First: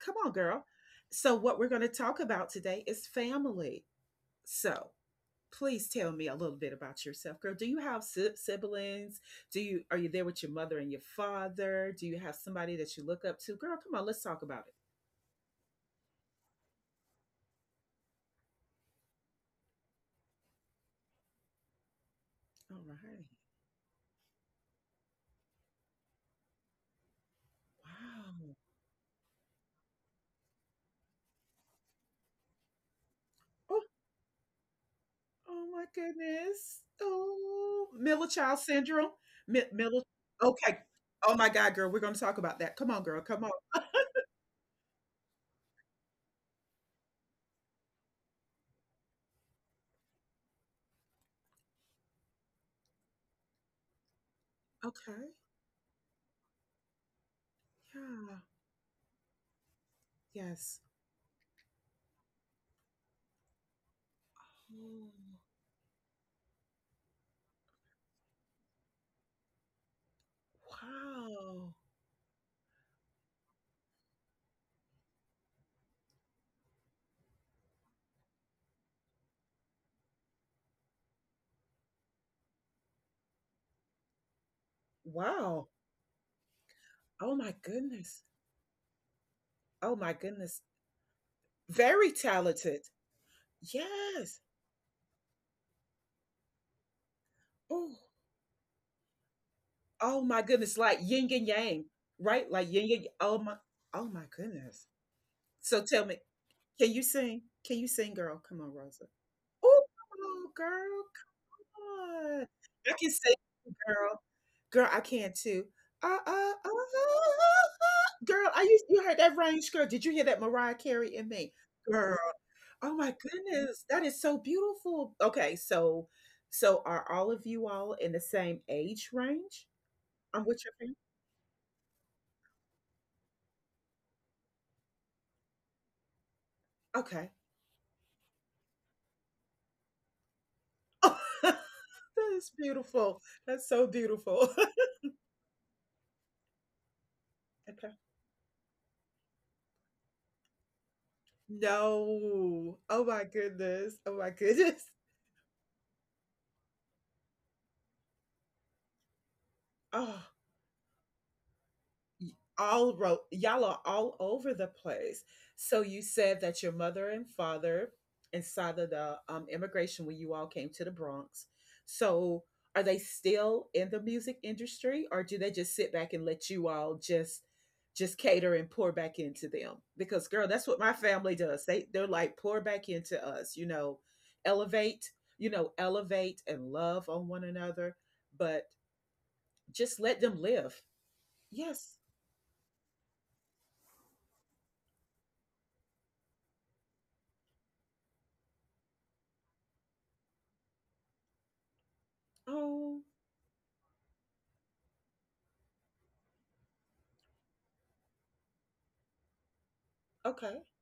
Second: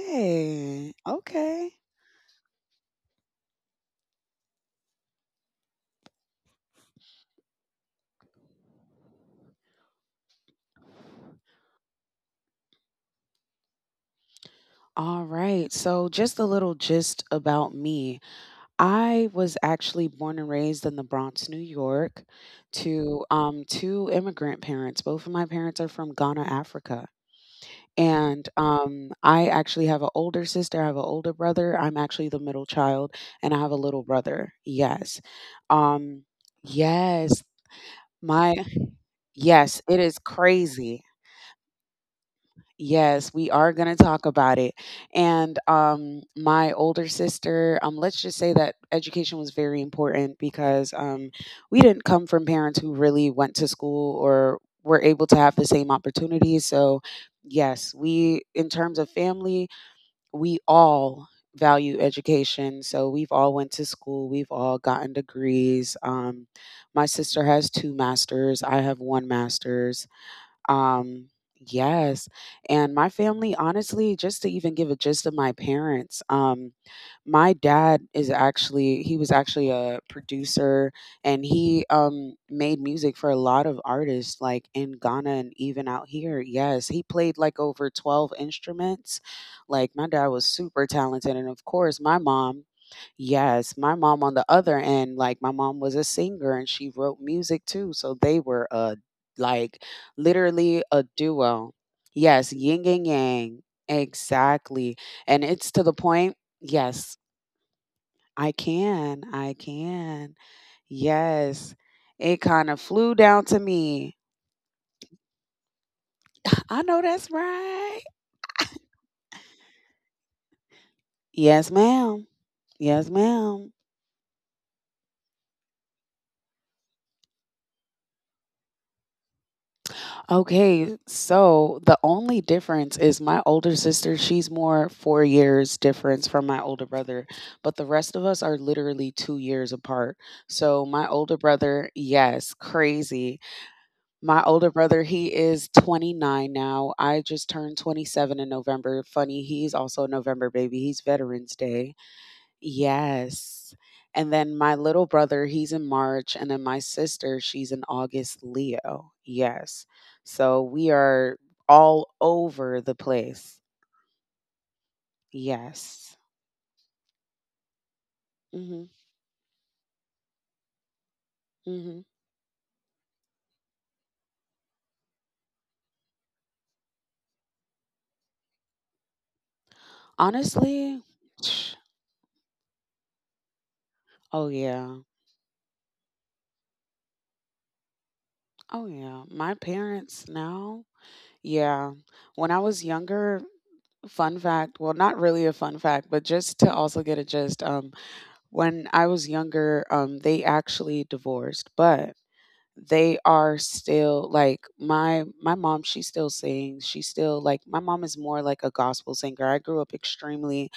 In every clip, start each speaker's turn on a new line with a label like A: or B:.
A: Come on, girl. What we're
B: okay.
A: going to talk about today is family. So, Please tell me a little bit about yourself, girl. Do you have siblings? Do you are you there with your mother and your father? Do you have somebody that you look up to? Girl, come on, let's talk about it.
B: All right. So, just a little gist about me. I was actually born and raised in the Bronx, New York,
A: All
B: to
A: right.
B: two immigrant parents. Both of my parents are from Ghana, Africa. And
A: Wow.
B: I actually have an older sister, I have an older brother. I'm actually the middle child, and I have a
A: Oh,
B: little brother. Yes.
A: oh my
B: Um,
A: goodness.
B: yes.
A: Oh, middle
B: My,
A: child syndrome.
B: yes, it
A: Middle.
B: is
A: Okay.
B: crazy.
A: Oh my God, girl. We're going to talk about that. Come on, girl.
B: Yes,
A: Come
B: we are
A: on.
B: going to talk about it. And my older sister, let's just say that education was very important because we didn't come from parents who really went to school or were able
A: Okay.
B: to have the same opportunities. So, yes,
A: Yeah.
B: we, in terms of family, we
A: Yes.
B: all value education. So we've all went to school. We've all
A: Oh,
B: gotten degrees. My sister has two masters. I have one master's um,
A: wow.
B: yes. And my family, honestly, just to even give a gist of my parents. My dad is actually, he was actually a producer and he made music for a lot of artists like in Ghana and
A: Wow.
B: even out here. Yes. He
A: Oh
B: played
A: my
B: like over
A: goodness.
B: 12 instruments. Like
A: Oh
B: my
A: my
B: dad was
A: goodness.
B: super talented. And of course,
A: Very
B: my mom,
A: talented.
B: yes, my mom on
A: Yes.
B: the other end, like my mom was a singer and she wrote music too,
A: Oh,
B: so they were a like
A: oh my goodness.
B: literally
A: Like
B: a
A: yin and
B: duo.
A: yang, right?
B: Yes,
A: Like
B: yin
A: yin
B: and
A: and oh my,
B: yang.
A: oh my goodness.
B: Exactly. And it's to
A: So
B: the
A: tell me,
B: point,
A: can you
B: yes,
A: sing? Can you sing, girl?
B: I
A: Come on, Rosa.
B: can. I
A: Oh,
B: can.
A: come on, girl,
B: Yes.
A: come
B: It
A: on.
B: kind of
A: I can
B: flew
A: sing,
B: down to
A: girl.
B: me.
A: Girl, I can too.
B: I know that's right.
A: Girl, I used you heard that range, girl. Did you hear that Mariah Carey and me?
B: Yes,
A: Girl,
B: ma'am.
A: oh my
B: Yes, ma'am.
A: goodness, that is so beautiful. Okay, so are all of you all in the same age range? I'm with your fam.
B: Okay, so the only difference is my older sister, she's more 4 years difference from my older
A: Okay.
B: brother, but the rest of us are literally 2 years apart. So my older
A: That
B: brother,
A: is
B: yes,
A: beautiful.
B: crazy.
A: That's so beautiful.
B: My older brother, he is 29 now. I just
A: Okay.
B: turned 27 in November. Funny, he's also a November baby. He's Veterans Day.
A: No. Oh my
B: Yes.
A: goodness. Oh my
B: And then my
A: goodness.
B: little brother, he's in March, and then my sister, she's in August Leo. Yes.
A: Oh.
B: So we are all
A: y-
B: over
A: all
B: the
A: wrote y'all
B: place.
A: are all over the place. So you
B: Yes.
A: said that your mother and father inside of
B: Mhm.
A: the immigration when you all came to the Bronx,
B: Mhm.
A: so are they still in the music industry or do they just sit back and let you all just cater and pour back into them? Because, girl, that's what my
B: Honestly,
A: family does. They're like, pour back into us, you know,
B: oh yeah.
A: elevate, you know, elevate and love on one another, but
B: Oh yeah. My
A: just let
B: parents
A: them live.
B: now.
A: Yes.
B: Yeah. When I was younger, fun fact, well not really a fun fact, but just to also get a gist. When I was younger, they actually divorced, but
A: Oh.
B: they are still like my mom, she still sings, she still like my mom is more like a gospel singer. I grew up
A: Okay.
B: extremely,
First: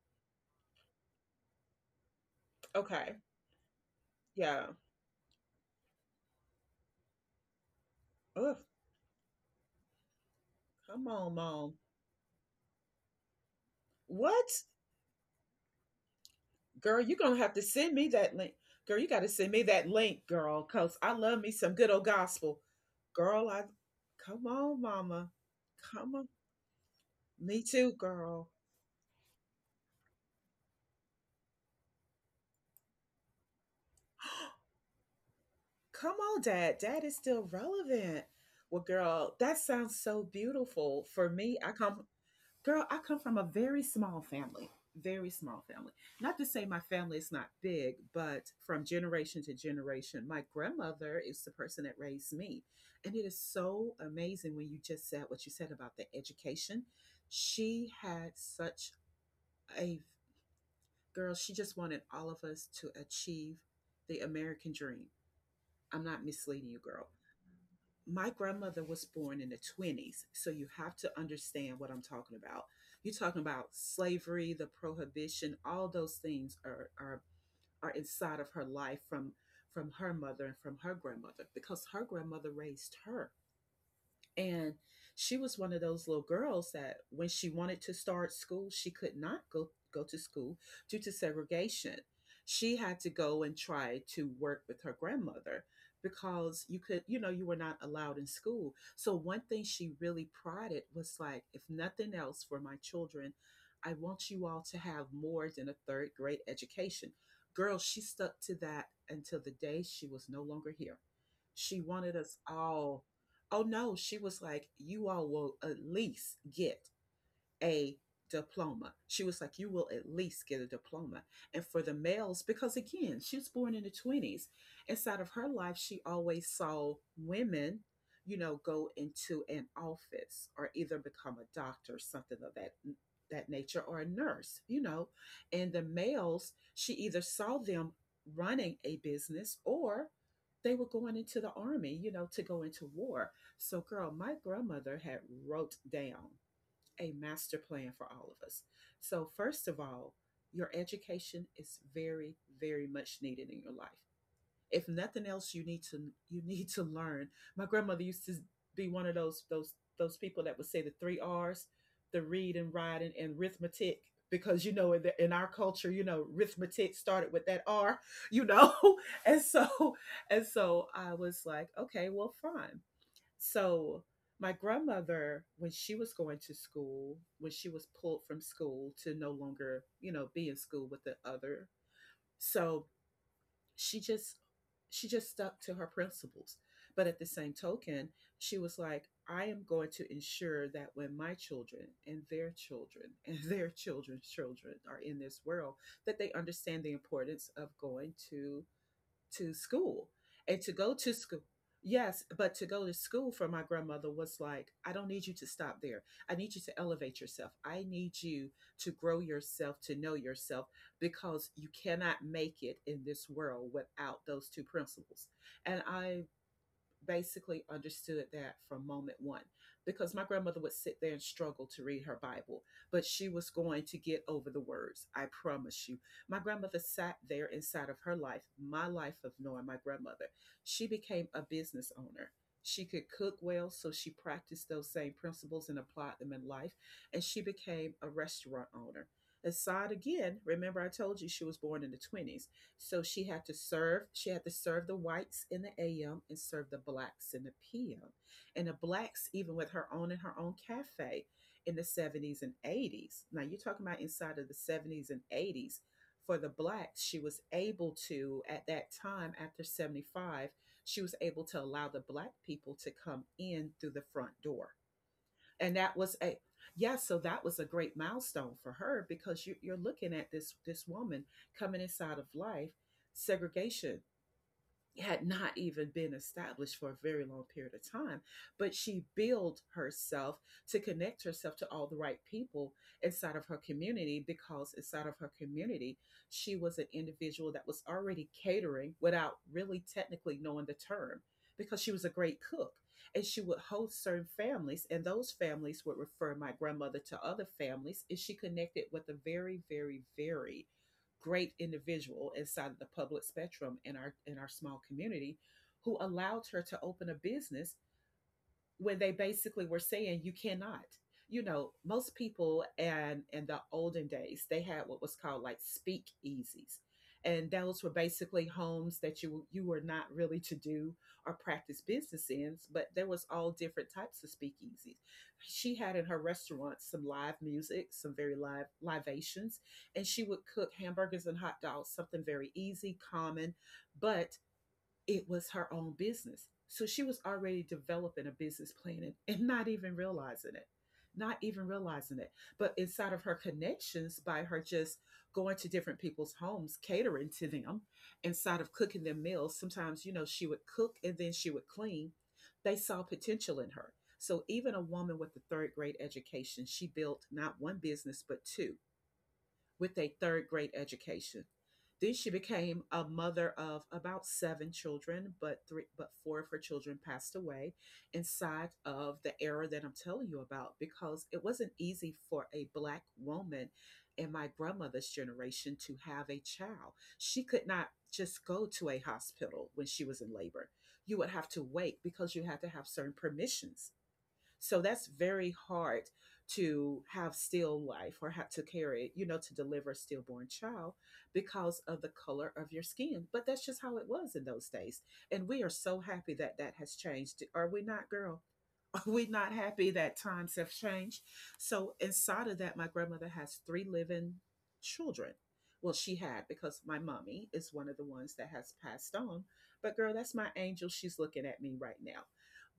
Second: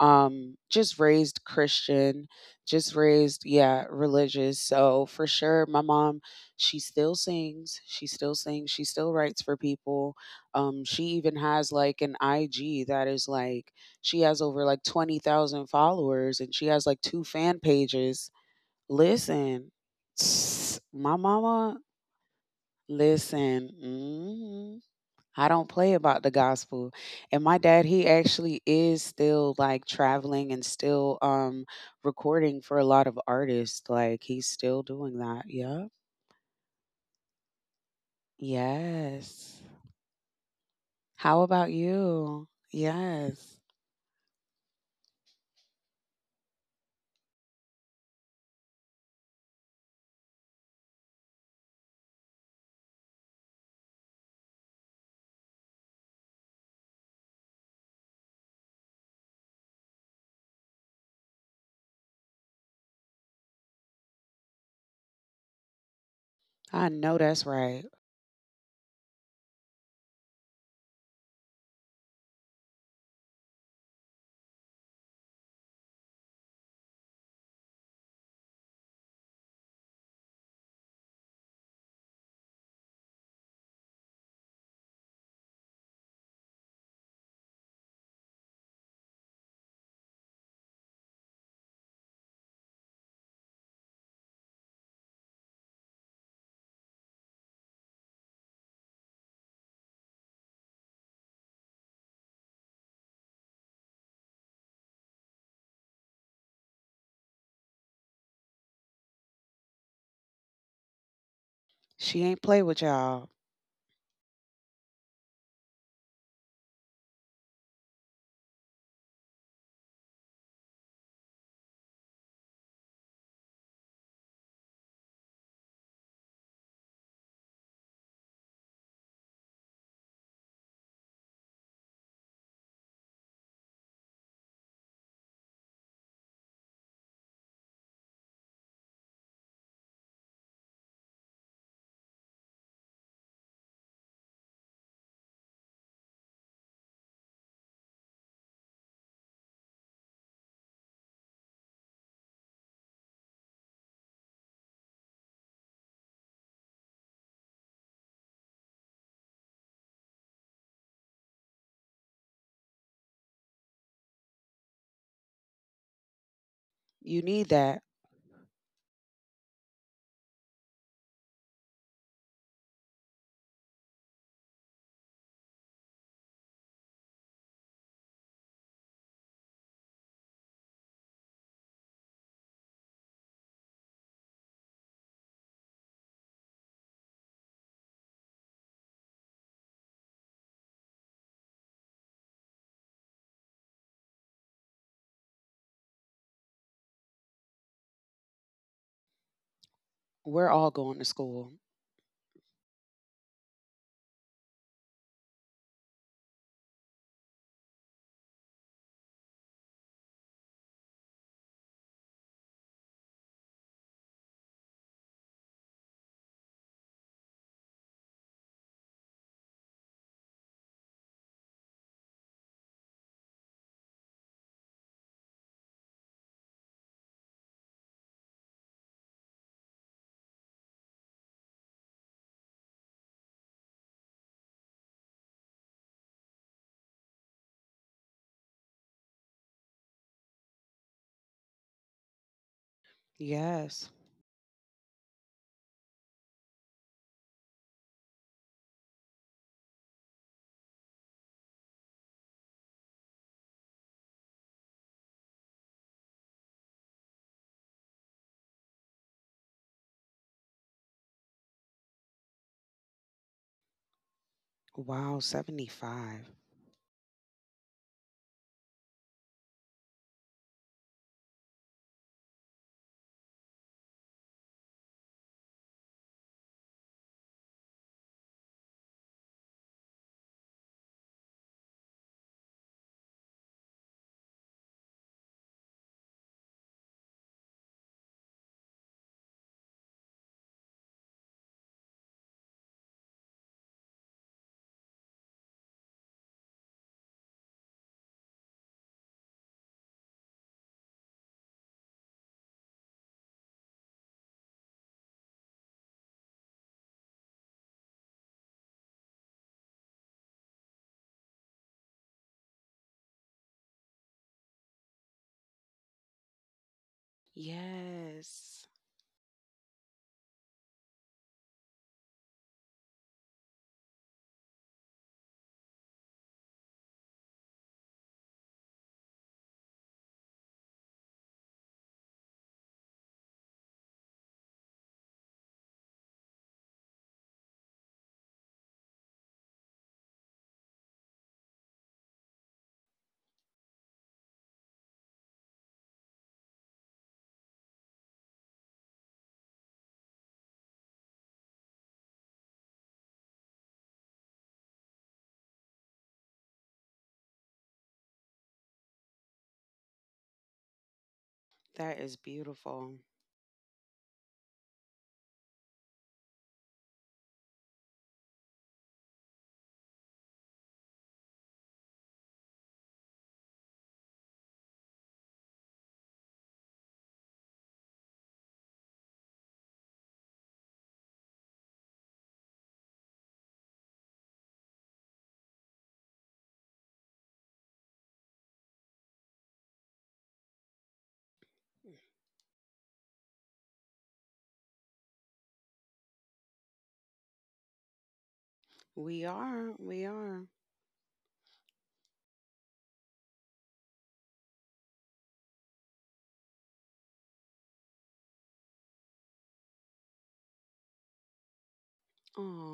B: just raised Christian, just
A: Okay.
B: raised, yeah, religious.
A: Yeah.
B: So for sure my mom, she still sings, she still
A: Ugh.
B: sings, she still writes for people. She
A: Come on,
B: even has
A: mom.
B: like an IG that is like she has
A: What?
B: over like 20,000 followers and she has like
A: Girl, you're
B: two
A: gonna have
B: fan
A: to send me
B: pages.
A: that link. Girl, you gotta send me
B: Listen.
A: that link, girl, cause I
B: My
A: love me some
B: mama.
A: good old gospel. Girl, I
B: Listen,
A: come
B: mhm.
A: on, mama.
B: I don't play
A: Come
B: about the
A: on.
B: gospel. And my
A: Me
B: dad,
A: too,
B: he
A: girl.
B: actually is still like traveling and still recording for a lot of artists. Like he's still doing that. Yeah.
A: Come on, dad. Dad is still relevant. Well, girl,
B: Yes.
A: that sounds so beautiful. For
B: How
A: me,
B: about
A: I come
B: you?
A: girl, I come from a
B: Yes.
A: very small family, very small family. Not to say my family is not big, but from generation to generation, my grandmother is the person that raised me. And it is so amazing when you just said what you said about the education. She had such a, girl, she just wanted all of us to achieve the American dream. I'm not misleading you,
B: I
A: girl.
B: know that's right.
A: My grandmother was born in the 20s, so you have to understand what I'm talking about. You're talking about slavery, the prohibition, all those things are inside of her life from her mother and from her grandmother, because her grandmother raised her. And she was one of those little girls that when she wanted to start school, she could not go to school due to segregation. She had to go and try to work with her grandmother, because you could, you know, you were not allowed in school. So, one thing she really prided was like, if nothing else for my children, I want you all to have more than a third grade education. Girl, she stuck to that until the day she was no longer here. She wanted
B: She ain't
A: us
B: play with
A: all.
B: y'all.
A: Oh no, she was like, you all will at least get a diploma. She was like, you will at least get a diploma. And for the males, because again, she was born in the 20s, inside of her life, she always saw women, you know, go into an office or either become a doctor, something of that nature or a nurse, you know. And the males, she either saw them running a business or they were going into the army, you know, to go into war. So, girl, my grandmother had wrote down a master plan for all of us. So, first of all, your education is very, very much needed in your life. If nothing else, you need to learn. My grandmother used to be one of those people that would say the three Rs, the read and write and arithmetic, because you know in, the, in our culture, you know, arithmetic
B: You
A: started with
B: need
A: that
B: that.
A: R, you know, and so, and so I was like, okay, well, fine. So my grandmother, when she was going to school, when she was pulled from school to no longer, you know, be in school with the other, so she just she just stuck to her principles. But at the same token, she was like, I am going to ensure that when my children and their children and their children's children are in this world, that they understand the importance of going to school
B: We're
A: and
B: all
A: to go
B: going to
A: to school.
B: school.
A: Yes, but to go to school for my grandmother was like, I don't need you to stop there. I need you to elevate yourself, I need you to grow yourself, to know yourself, because you cannot make it in this world without those two principles. And I basically understood that from moment one, because my grandmother would sit there and struggle to read her Bible, but she was going to get over the words. I promise you. My grandmother sat there inside of her life, my life of knowing my grandmother. She became a business owner. She could cook well, so she practiced those same principles and applied them in life, and she became a restaurant owner. Aside, again, remember I told you she was born in the 20s. So she had to
B: Yes.
A: serve, she had to serve the whites in the AM and serve the blacks in the PM. And the blacks, even with her own, in her own cafe in the 70s and 80s. Now you're talking about inside of the 70s and 80s. For the blacks, she was able to, at that time after 75, she was able to allow the black people to come in through the front door,
B: Wow,
A: and that was
B: 75.
A: a, yeah, so that was a great milestone for her, because you, you're looking at this woman coming inside of life. Segregation had not even been established for a very long period of time, but she built herself to connect herself to all the right people inside of her community, because inside of her community, she was an individual that was already catering without really technically knowing the term, because she was a great cook, and she would host certain families, and those families would refer my grandmother to other families, and she connected with a very, very, very great individual inside of the public spectrum in our, in our small community, who allowed her to open a business when they basically were saying you cannot, you know. Most people, and in the olden days, they had what was called like speakeasies, and those were basically
B: Yes.
A: homes that you were not really to do or practice business in, but there was all different types of speakeasies. She had in her restaurant some live music, some very live libations, and she would cook hamburgers and hot dogs, something very easy, common, but it was her own business. So she was already developing a business plan and, not even realizing it, not even realizing it. But inside of her connections, by her just going to different people's homes, catering to them, inside of cooking their meals, sometimes, you know, she would cook and then she would clean. They saw potential in her. So even a woman with a third grade education, she built not one business, but two, with a third grade education.
B: That
A: Then
B: is
A: she became
B: beautiful.
A: a mother of about 7 children, but three, but four of her children passed away inside of the era that I'm telling you about, because it wasn't easy for a black woman in my grandmother's generation to have a child. She could not just go to a hospital when she was in labor. You would have to wait because you had to have certain permissions, so that's very hard, to have still life or have to carry, you know, to deliver a stillborn child because of the color of your skin. But that's just how it was in those days. And we are so happy that that has changed. Are we not, girl?
B: We
A: We're not
B: are.
A: happy
B: We
A: that
B: are.
A: times have changed. So, inside of that, my grandmother has 3 living children. Well, she had because my mommy is one of the ones that has passed on. But, girl, that's my angel. She's looking at me right now.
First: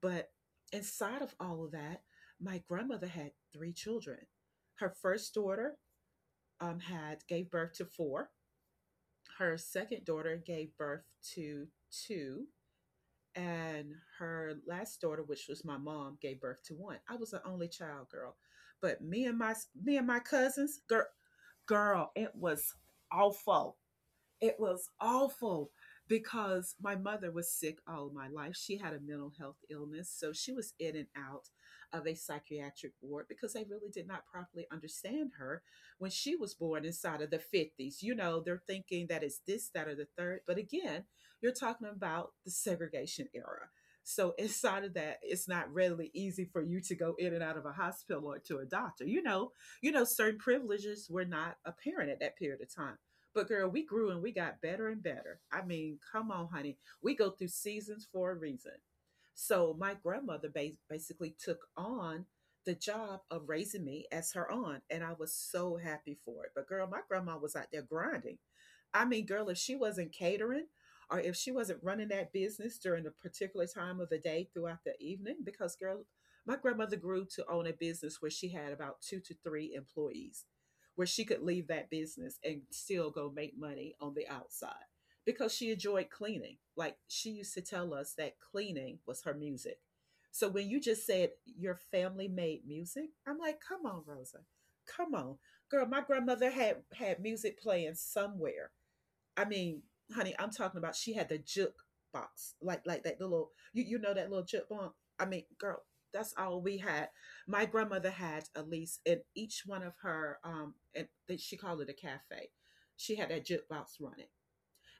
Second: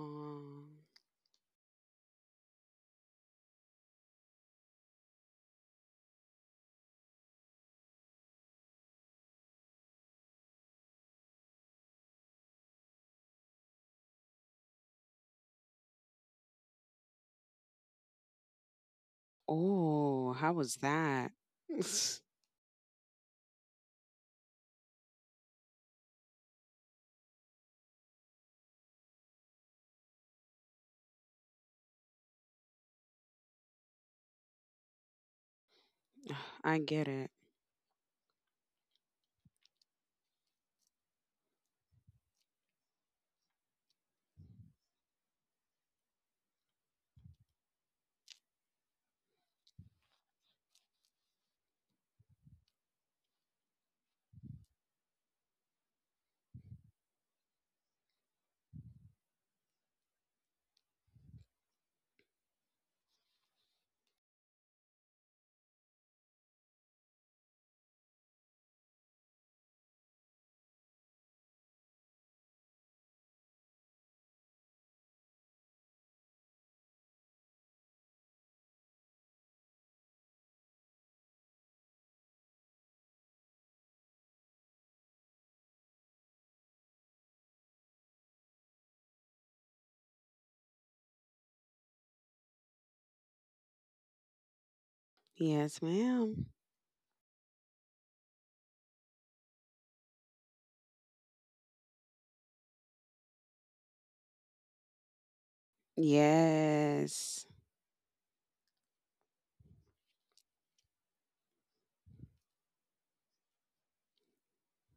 A: But inside of all of that, my grandmother had three children. Her first daughter had gave birth to four. Her second daughter gave birth to two and her last daughter, which was my mom, gave birth to one. I was an only child girl, but me and my
B: Oh, how was
A: cousins, girl,
B: that?
A: girl, it was awful. It was awful because my mother was sick all my life. She had a mental health illness, so she was in and out of a psychiatric ward because they really did not properly understand her when she was
B: I
A: born
B: get
A: inside of
B: it.
A: the 50s. You know, they're thinking that it's this, that, or the third. But again, you're talking about the segregation era. So inside of that, it's not readily easy for you to go in and out of a hospital or to a doctor. Certain privileges were not apparent at that period of time. But girl, we grew and we got better and better. I mean, come on, honey. We go through seasons for a reason. So my grandmother basically took on the job of raising me as her aunt, and I was so happy for it. But girl, my grandma was out there grinding. I mean, girl, if she wasn't catering or if she wasn't running that business during a particular time of the day throughout the evening, because girl, my grandmother grew to own a business where she had about two to three employees where she could leave that business and still go make money on the outside because she enjoyed cleaning. Like she used to tell us that cleaning was her music. So when you just said your family made music, I'm like, come on, Rosa, come on,
B: Yes,
A: girl. My
B: ma'am.
A: grandmother had had music playing somewhere. I mean, honey, I'm talking about she had the juke box, like that little you know that little juke box. I mean, girl, that's all we had.
B: Yes.
A: My grandmother had at least in each one of her and they, she called it a cafe. She had that jukebox running.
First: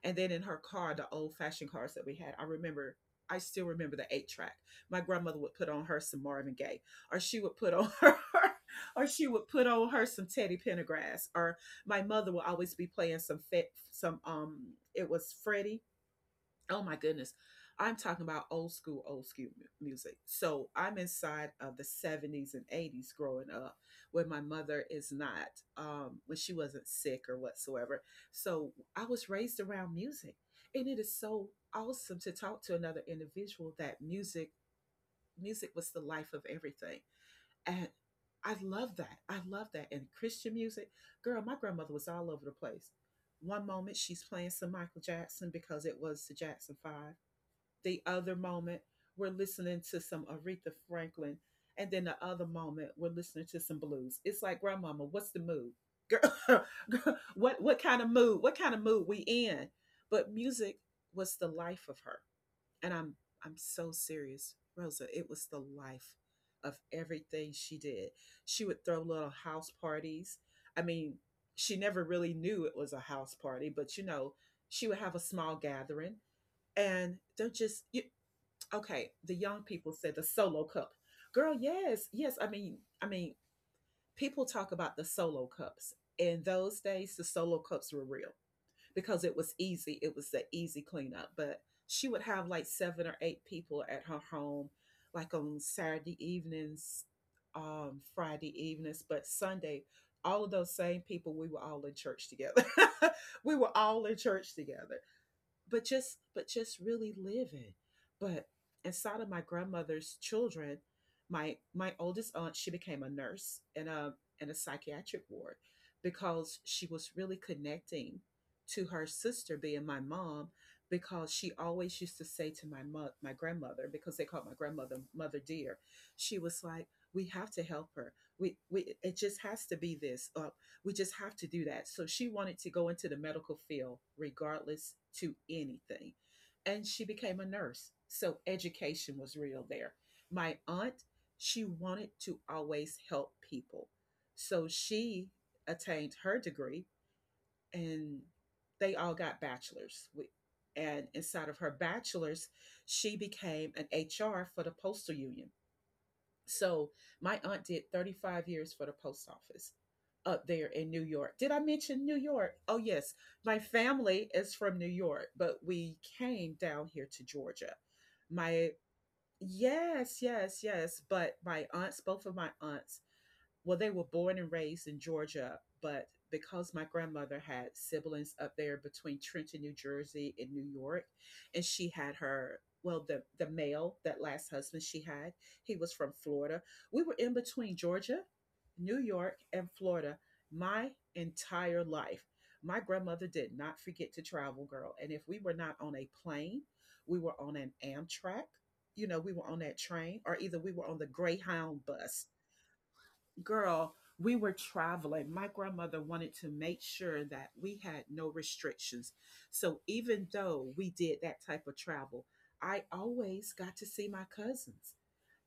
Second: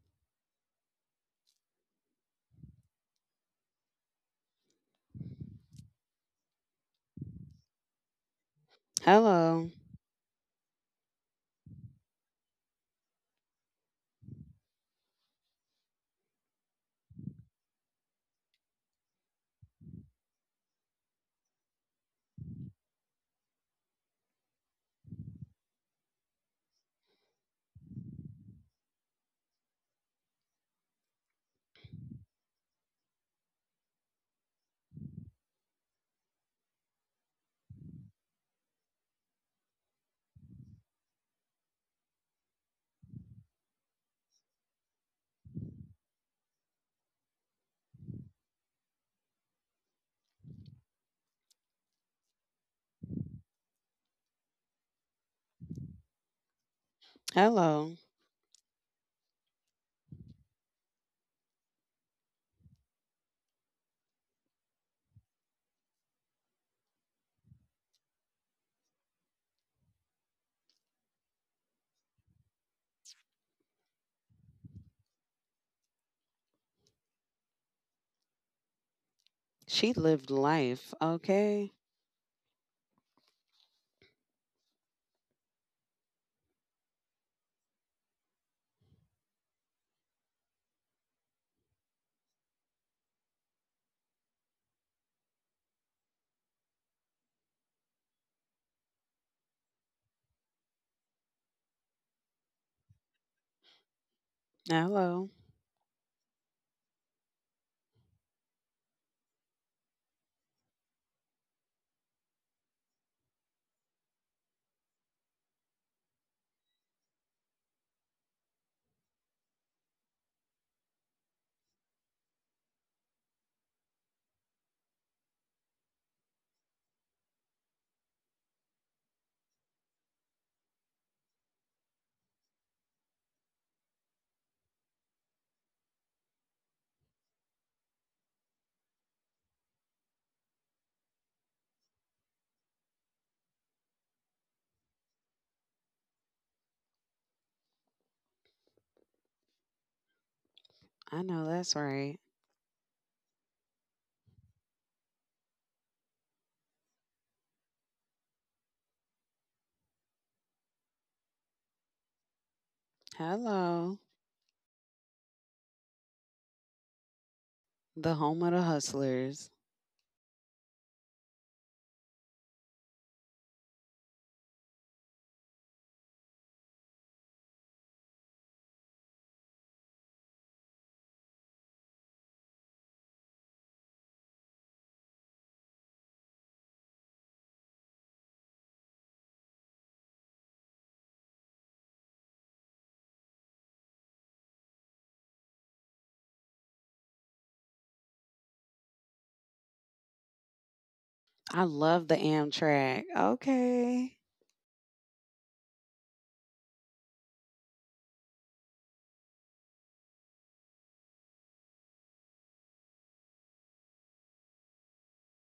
A: And then in her car, the old fashioned cars that we had, I remember, I still remember the eight track. My grandmother would put on her some Marvin Gaye, or she would put on her, or she would put
B: Hello.
A: on her some Teddy Pendergrass, or my mother would always be playing some, it was Freddie. Oh my goodness. I'm talking about old school music. So I'm inside of the 70s and 80s growing up, where my mother is not, when she wasn't sick or whatsoever. So I was raised around music. And it is so awesome to talk to another individual that music was the life of everything. And I love that. I love that. And Christian music, girl, my grandmother was all over the place. One moment she's playing some Michael Jackson because it was the Jackson 5, the other moment, we're listening to some Aretha Franklin. And then the other moment, we're listening to some blues. It's like, grandmama, what's the mood? Girl, what
B: Hello.
A: kind of mood? What kind of mood we in? But music was the life of her. And I'm so serious, Rosa. It was the life of everything she did. She would throw little house parties. I mean, she never really knew it was a house party, but you know, she would have a small gathering and they're just you. Okay, the young
B: She
A: people said the
B: lived
A: solo
B: life.
A: cup. Girl,
B: Okay.
A: yes, yes. I mean, people talk about the solo cups. In those days, the solo cups were real because it was easy. It was the easy cleanup. But she would have like seven or eight people at her home, like on Saturday evenings, Friday evenings, but Sunday, all of those same people, we were all in church together. We were all in church together,
B: Hello.
A: but just really living. But inside of my grandmother's children, my oldest aunt, she became a nurse in a psychiatric ward because she was really connecting to her sister being my mom, because she always used to say to my my grandmother, because they called my grandmother mother dear, she was like, we have to help her, we it just has to be this, we just have to do that. So she wanted to go into the medical field, regardless to anything. And she became a nurse. So education was real there. My aunt, she wanted to always help people. So she attained her degree and they all got bachelors. And
B: I know
A: inside of her
B: that's right.
A: bachelor's, she became an HR for the postal union. So my aunt did 35 years for the post office up there in New York. Did I mention New York? Oh, yes. My
B: Hello.
A: family is from New York, but we came down here to Georgia.
B: The home of the
A: My,
B: hustlers.
A: yes, yes, yes. But my aunts, both of my aunts, well, they were born and raised in Georgia, but because my grandmother had siblings up there between Trenton, New Jersey, and New York, and she had her, well, the male, that last husband she had, he was from Florida. We were in between Georgia, New York, and Florida my entire life. My grandmother did not forget to travel, girl, and if we were not on a plane, we were on an Amtrak. You know, we were on that train, or either we were on the
B: I
A: Greyhound
B: love the
A: bus.
B: Amtrak.
A: Girl,
B: Okay.
A: we were traveling. My grandmother wanted to make sure that we had no restrictions. So even though we did that type of travel, I always got to see my cousins.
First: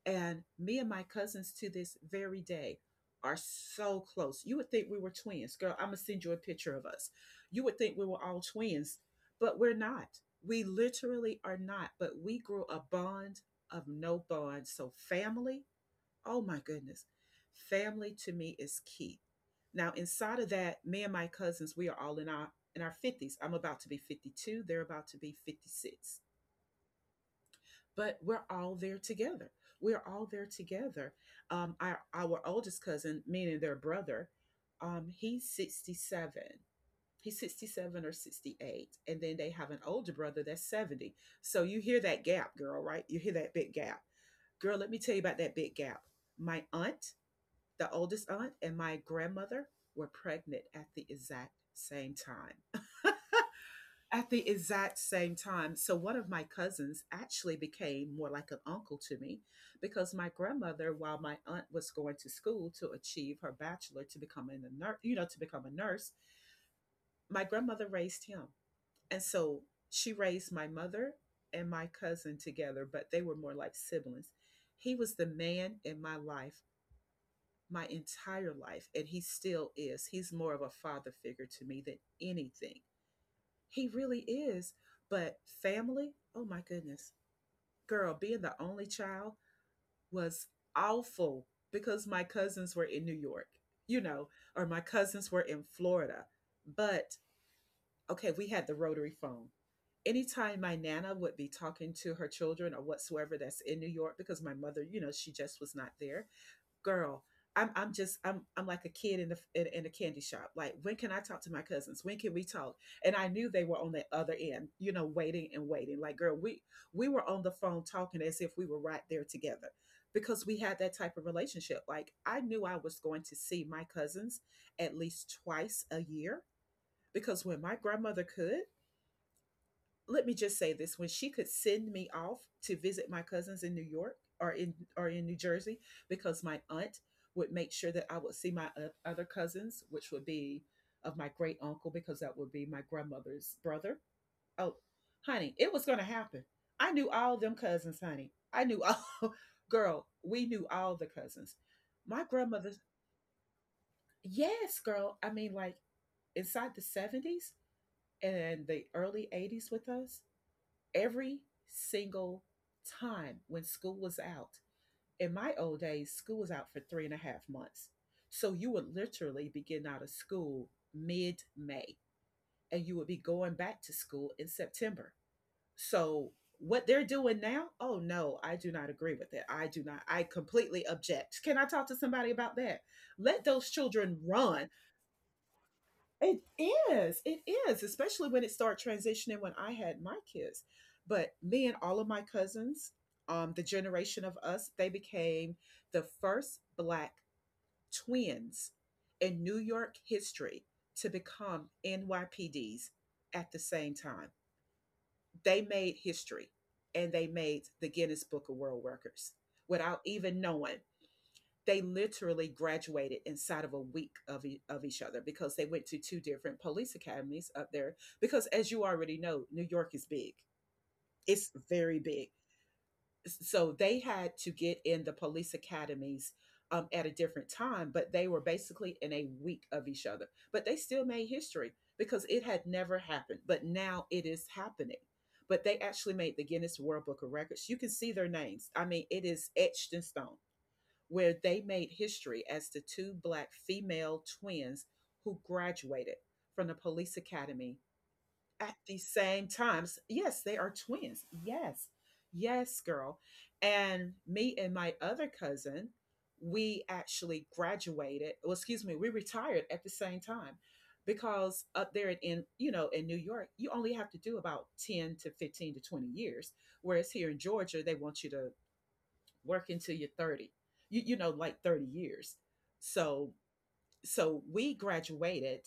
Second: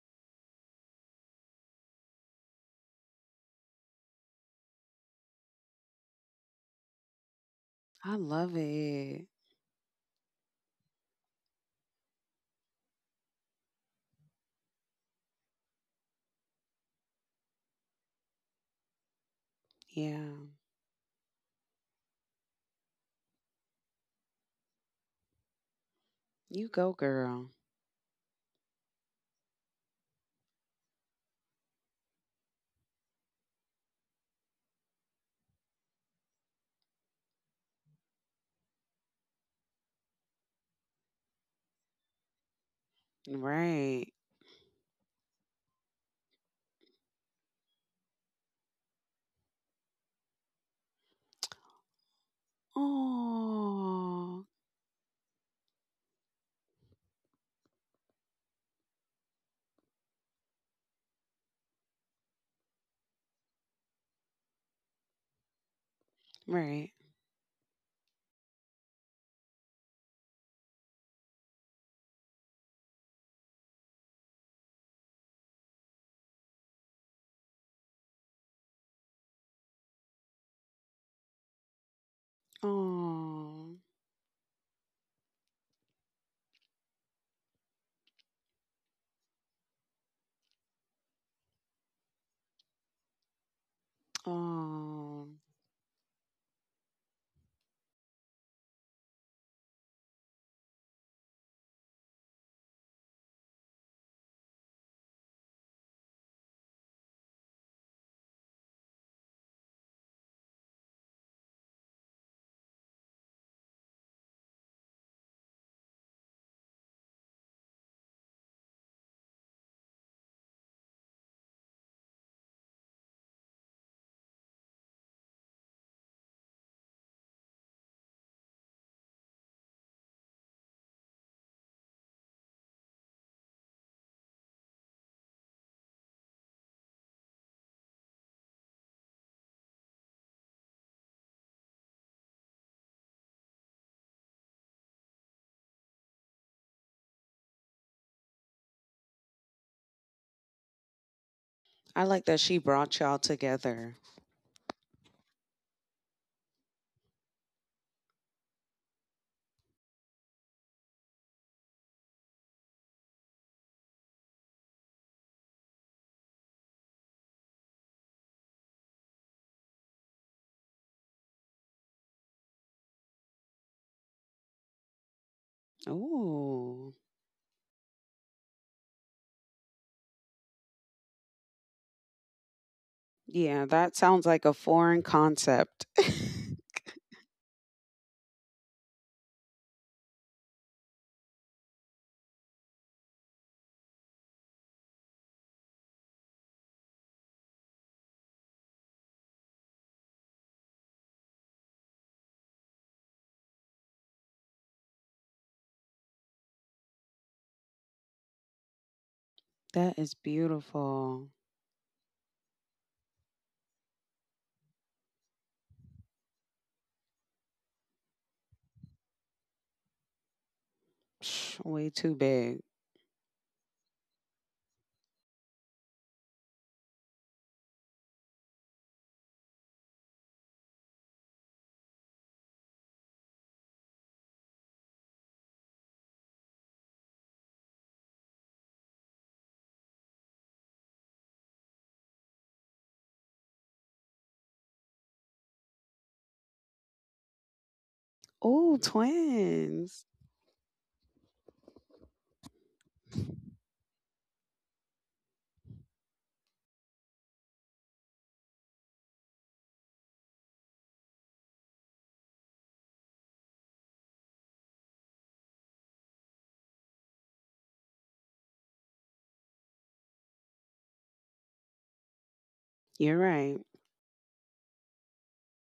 A: And me and my cousins to this very day are so close. You would think we were twins. Girl, I'm going to send you a picture of us. You would think we
B: I
A: were all
B: love
A: twins,
B: it.
A: but we're not. We literally are not, but we grew a bond of no bond. So, family, oh my goodness. Family to me is key. Now,
B: Yeah.
A: inside of that, me and my cousins, we are all in our 50s. I'm about to be 52, they're about to be 56.
B: You go, girl.
A: But we're all there together. We're all there together. Our oldest cousin, meaning their brother, he's 67. He's 67 or 68. And then they have an older brother that's 70. So you hear that gap, girl, right? You hear that big gap.
B: Right.
A: Girl, let me tell you about that big gap. My aunt, the oldest aunt and my grandmother were pregnant at the exact same time. At
B: Oh,
A: the exact same time. So one of my cousins actually became more like an uncle to me because my grandmother, while my aunt was going to school to achieve her bachelor to become a nurse, you know, to become a nurse,
B: right.
A: my grandmother raised him. And so she raised my mother and my cousin together, but they were more like siblings. He was the man in my life my entire life, and he still is. He's more of a father figure to me than anything.
B: Oh.
A: He really is. But family, oh my goodness. Girl, being the only child was awful because my cousins were in New York, you know, or my
B: Oh.
A: cousins were in Florida. But okay, we had the rotary phone. Anytime my nana would be talking to her children or whatsoever that's in New York, because my mother, you know, she just was not there, girl, I'm just I'm like a kid in a candy shop. Like, when can I talk to my cousins? When can we talk? And I knew they were on the other end, you know, waiting and waiting. Like, girl, we were on the phone talking as if we were right there together, because we had that type of relationship. Like, I knew I was going to see my cousins at least twice a year, because when my grandmother could, let me just say this, when she could send me off to visit my cousins in New York or in New Jersey, because my aunt would make sure that I would see my other cousins, which would be of my great uncle, because that would be my grandmother's brother. Oh honey, it was going to happen. I knew all them cousins, honey. I knew all girl, we knew all the cousins,
B: I
A: my
B: like that she
A: grandmother's,
B: brought y'all together.
A: yes, girl. I mean, like, inside the 70s and the early 80s with us, every single time when school was out. In my old days, school was out for three and a half months. So you would literally be getting out of school mid May, and you would be going back to school in September. So what
B: Ooh.
A: they're doing now, oh no, I do not agree with it. I do not, I completely object. Can I talk to somebody about that? Let
B: Yeah,
A: those
B: that
A: children
B: sounds like a
A: run
B: foreign concept.
A: it is. It is, especially when it started transitioning when I had my kids. But me and all of my cousins, the generation of us, they became the first black twins in New York history to become NYPDs at the same time. They made history, and they made the Guinness Book of World Records
B: That
A: without
B: is
A: even knowing
B: beautiful.
A: they literally graduated inside of a week of, of each other because they went to two different police academies up there. Because as you already know, New York is big, it's
B: Psh, way
A: very
B: too
A: big.
B: big.
A: So they had to get in the police academies at a different time, but they were basically in a week of each other. But they still made history because it had never happened, but now it is happening. But they actually made the Guinness World Book of Records. You can see their names. I mean, it is etched in stone where they made history as the two black female twins who graduated from the police academy
B: Oh,
A: at the same times.
B: twins.
A: Yes, they are twins. Yes. Yes, girl. And me and my other cousin, we actually graduated, well, excuse me, we retired at the same time because up there in, you know, in New York, you only have to do about 10 to 15 to 20 years, whereas here in Georgia, they want you to work until you're 30, you know like 30 years,
B: You're
A: so
B: right.
A: so we graduated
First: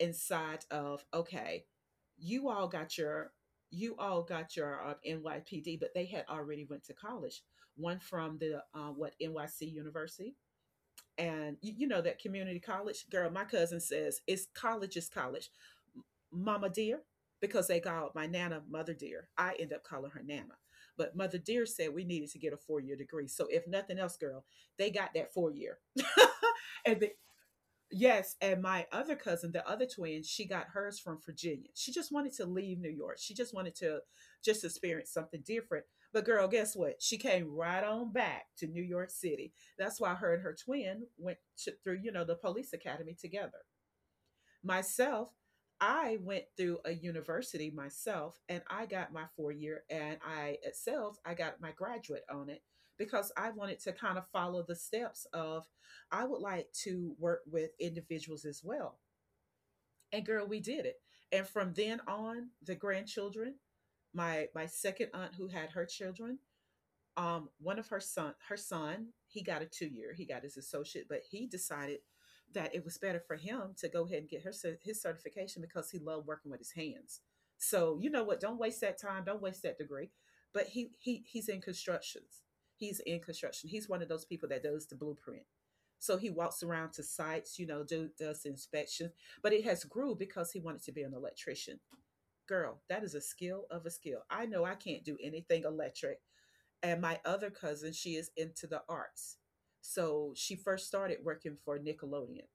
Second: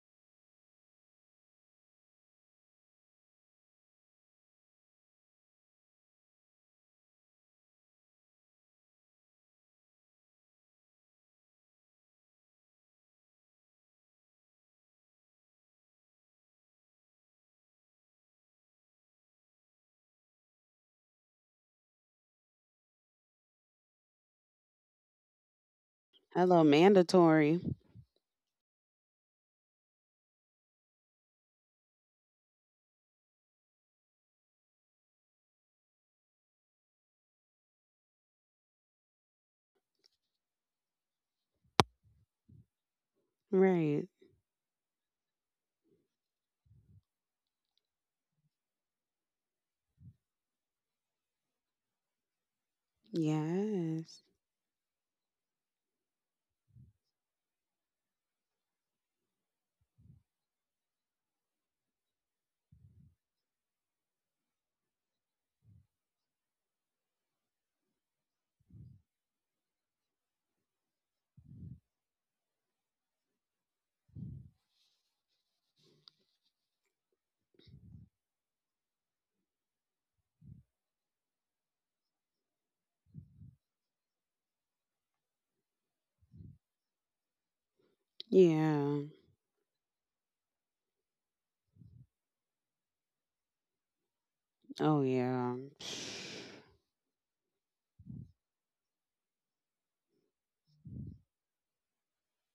A: inside of okay, you all got your you all got your nypd, but they had already went to college, one from the what nyc university. And you know that community college, girl, my cousin says it's college is college. Mama dear, because they called my nana mother dear, I end up calling her nana, but mother dear said we needed to get a four-year degree, so if nothing else, girl, they got that four-year.
B: Hello,
A: And then
B: mandatory.
A: yes, and my other cousin, the other twin, she got hers from Virginia. She just wanted to leave New York. She just wanted to just experience something different. But girl, guess what? She came right on back to New York City. That's why her and her twin went to, through, you know, the police academy together.
B: Right.
A: Myself, I went through a university myself, and I got my 4 year, and I at sales I got my graduate on it because I wanted to kind
B: Yes.
A: of follow the steps of I would like to work with individuals as well. And girl, we did it. And from then on, the grandchildren, my second aunt who had her children, one of her son, he got a 2 year. He got his associate, but he decided that it was better for him to go ahead and get his certification because he loved working with his hands. So you know what? Don't waste that time. Don't waste that degree. But he he's in constructions. He's in construction. He's one of those people that does the blueprint. So he walks around to sites, you know, does
B: Yeah.
A: inspections. But it has grew because he wanted to be an electrician. Girl, that is a skill of a skill. I know I
B: Oh,
A: can't do
B: yeah.
A: anything electric. And my other cousin, she is into the arts. So she first started working for Nickelodeon,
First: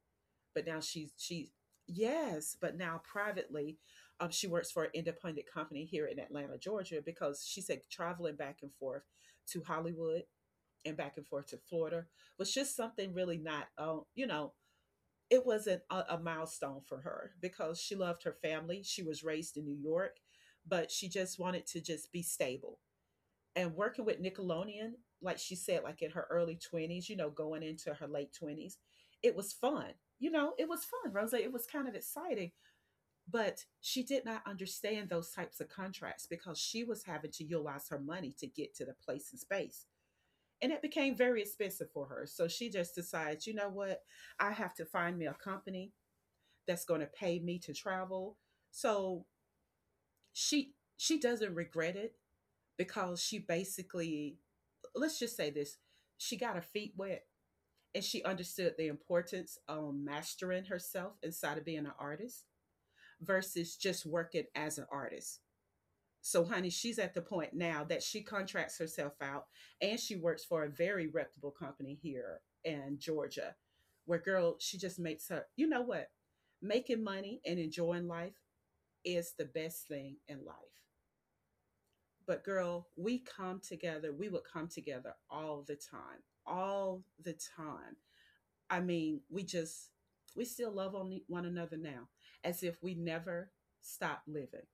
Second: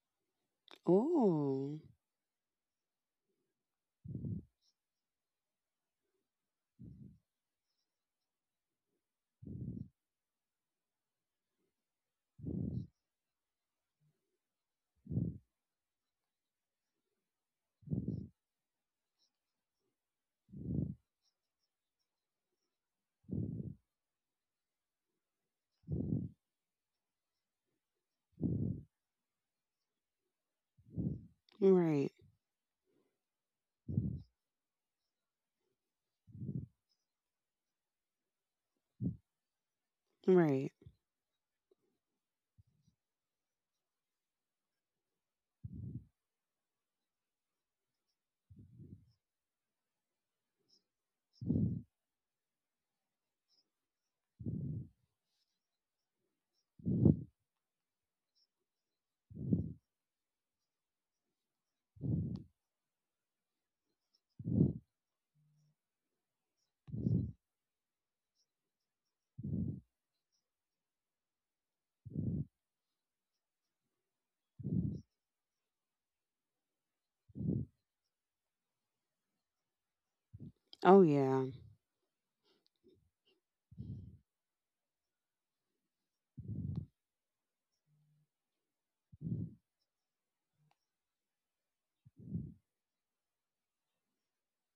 A: but now she's she
B: Oh,
A: yes, but now privately, she works for an independent company here in Atlanta, Georgia, because she said traveling back and forth to Hollywood and back and forth to Florida was just something really not you know, it wasn't a milestone for her because she loved her family. She was raised in New York, but she just wanted to just be stable. And working with Nickelodeon, like she said, like in her early 20s, you know, going into her late 20s, it was fun. You know, it was fun, Rose. It was kind of
B: right.
A: exciting, but she did not understand those types of contracts because she was having to utilize her money to get to the place and space.
B: Right.
A: And it became very expensive for her. So she just decides, you know what? I have to find me a company that's going to pay me to travel. So she she doesn't regret it because she basically, let's just say this, she got her feet wet and she understood the importance of mastering herself inside of being an artist versus just working as an artist. So, honey, she's at the point now that she contracts herself out and she works for a very reputable company here in Georgia, where girl, she just makes her, you know what? Making money and enjoying life is the best thing in life.
B: Oh, yeah.
A: But girl, we come together. We would come together all the time, all the time. I mean, we just, we still love on one another now as if we never stopped living.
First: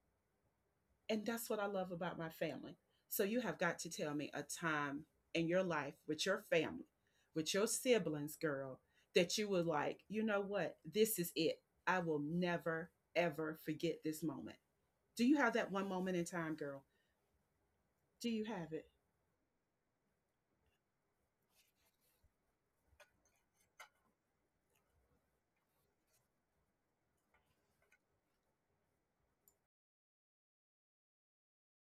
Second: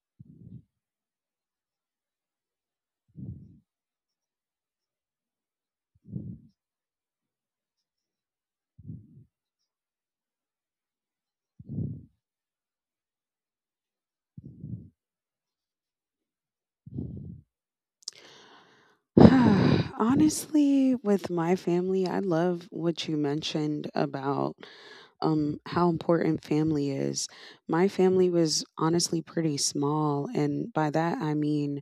A: And that's what I love about my family. So you have got to tell me a time in your life with your family, with your siblings, girl, that you were like, you know what? This is it. I will never, ever forget this moment. Do you have that one moment in time, girl? Do you have it?
B: Honestly, with my family, I love what you mentioned about how important family is. My family was honestly pretty small, and by that I mean,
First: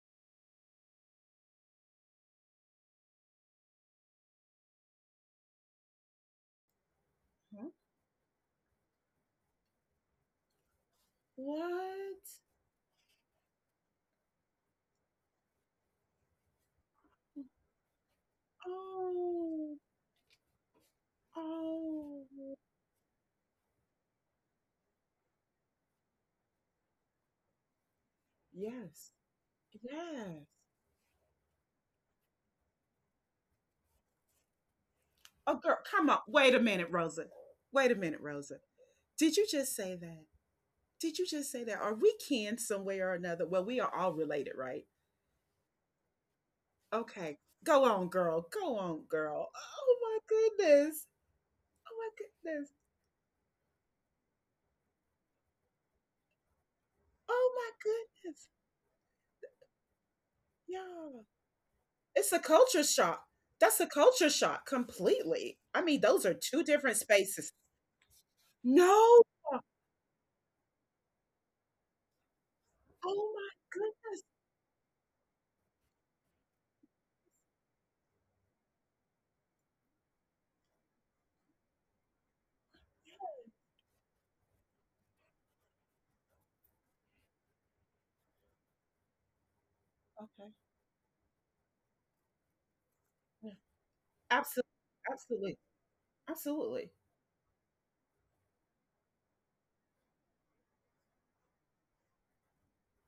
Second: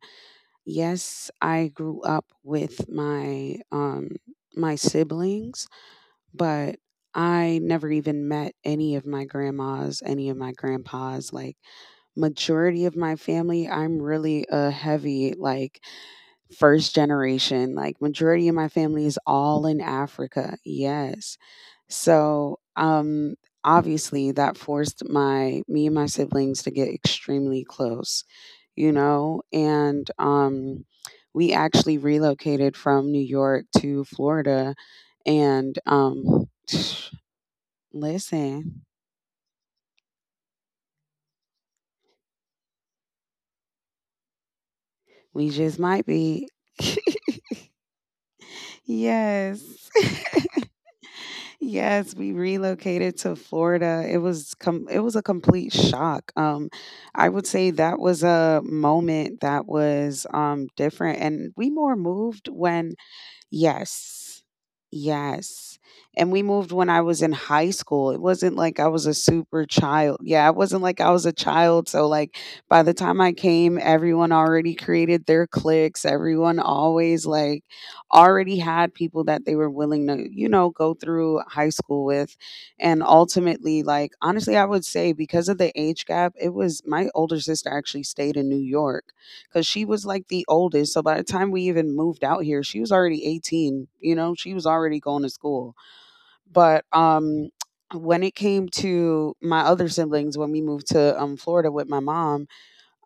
B: yes, I grew up with my my siblings, but I
A: Huh?
B: never even met any of my grandmas, any of my grandpas. Like
A: What?
B: majority of my family, I'm really a heavy like first generation, like majority of my family is all
A: Oh,
B: in Africa. Yes.
A: oh,
B: So, obviously that forced my me and my siblings to get extremely close, you
A: yes,
B: know, and
A: yes.
B: um we actually relocated from New York to Florida
A: Oh, girl,
B: and
A: come on.
B: um
A: Wait a minute, Rosa. Wait a minute, Rosa.
B: listen,
A: Did you just say that? Did you just say that? Are we kin some way or another? Well, we are all related, right?
B: we just might be
A: Okay. Go on, girl. Go on, girl.
B: yes.
A: Oh my goodness. Oh my
B: Yes, we
A: goodness.
B: relocated to Florida. It was a complete shock. I would
A: Oh my
B: say that was
A: goodness.
B: a moment that was different,
A: Yeah.
B: and we more
A: It's a
B: moved
A: culture
B: when
A: shock. That's a culture
B: yes.
A: shock completely.
B: Yes.
A: I mean, those
B: And
A: are
B: we
A: two
B: moved when
A: different
B: I was in
A: spaces.
B: high school. It wasn't like I
A: No.
B: was a
A: Oh
B: super child. Yeah, it wasn't like I was a child. So like by the time I
A: my
B: came,
A: goodness.
B: everyone already created their cliques. Everyone always like already had people that they were willing to, you know, go through high school with. And ultimately, like honestly, I would say because of the age gap, it was my older sister actually stayed in New York because she was like
A: Okay.
B: the oldest. So by the time we even moved out here, she was already
A: Yeah.
B: 18. You know, she
A: Absolutely,
B: was already going to
A: absolutely,
B: school. But
A: absolutely.
B: um, when it came to my other siblings, when we moved to Florida with my mom,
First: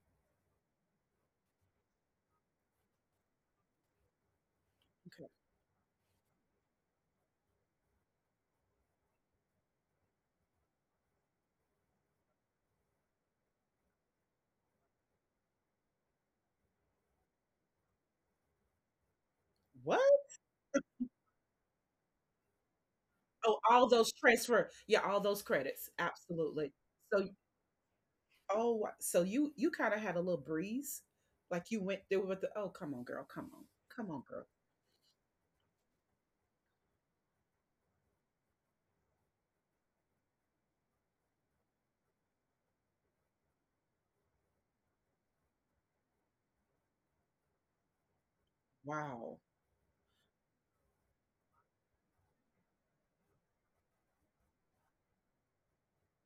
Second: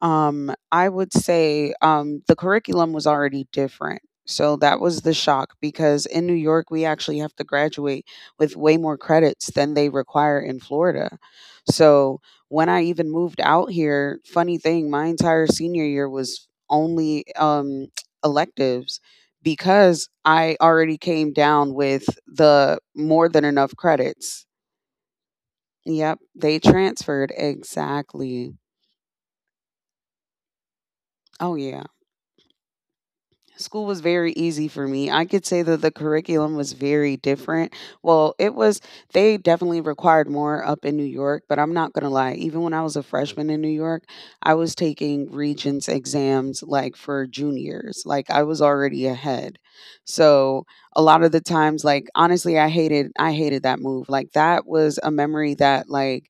B: I would say the curriculum was already different. So that was the
A: Okay.
B: shock because in New York, we actually have to graduate with way more credits than they require in Florida. So when I even moved out here, funny thing, my entire senior year was only electives because
A: What?
B: I already came down with the more than
A: Oh,
B: enough
A: all those
B: credits.
A: transfer yeah, all those credits.
B: Yep, they
A: Absolutely. So
B: transferred exactly.
A: oh, so you kinda had a little breeze?
B: Oh,
A: Like you
B: yeah.
A: went through with the, "Oh, come on, girl. Come on.
B: School was
A: Come on,
B: very
A: girl."
B: easy for me. I could say that the curriculum was very different. Well, it was, they definitely required more up in New York, but I'm not going to lie. Even when I was a freshman in New York, I was taking Regents exams like for juniors. Like I was already
A: Wow.
B: ahead. So a lot of the times, like honestly, I hated that move. Like that was a memory that, like,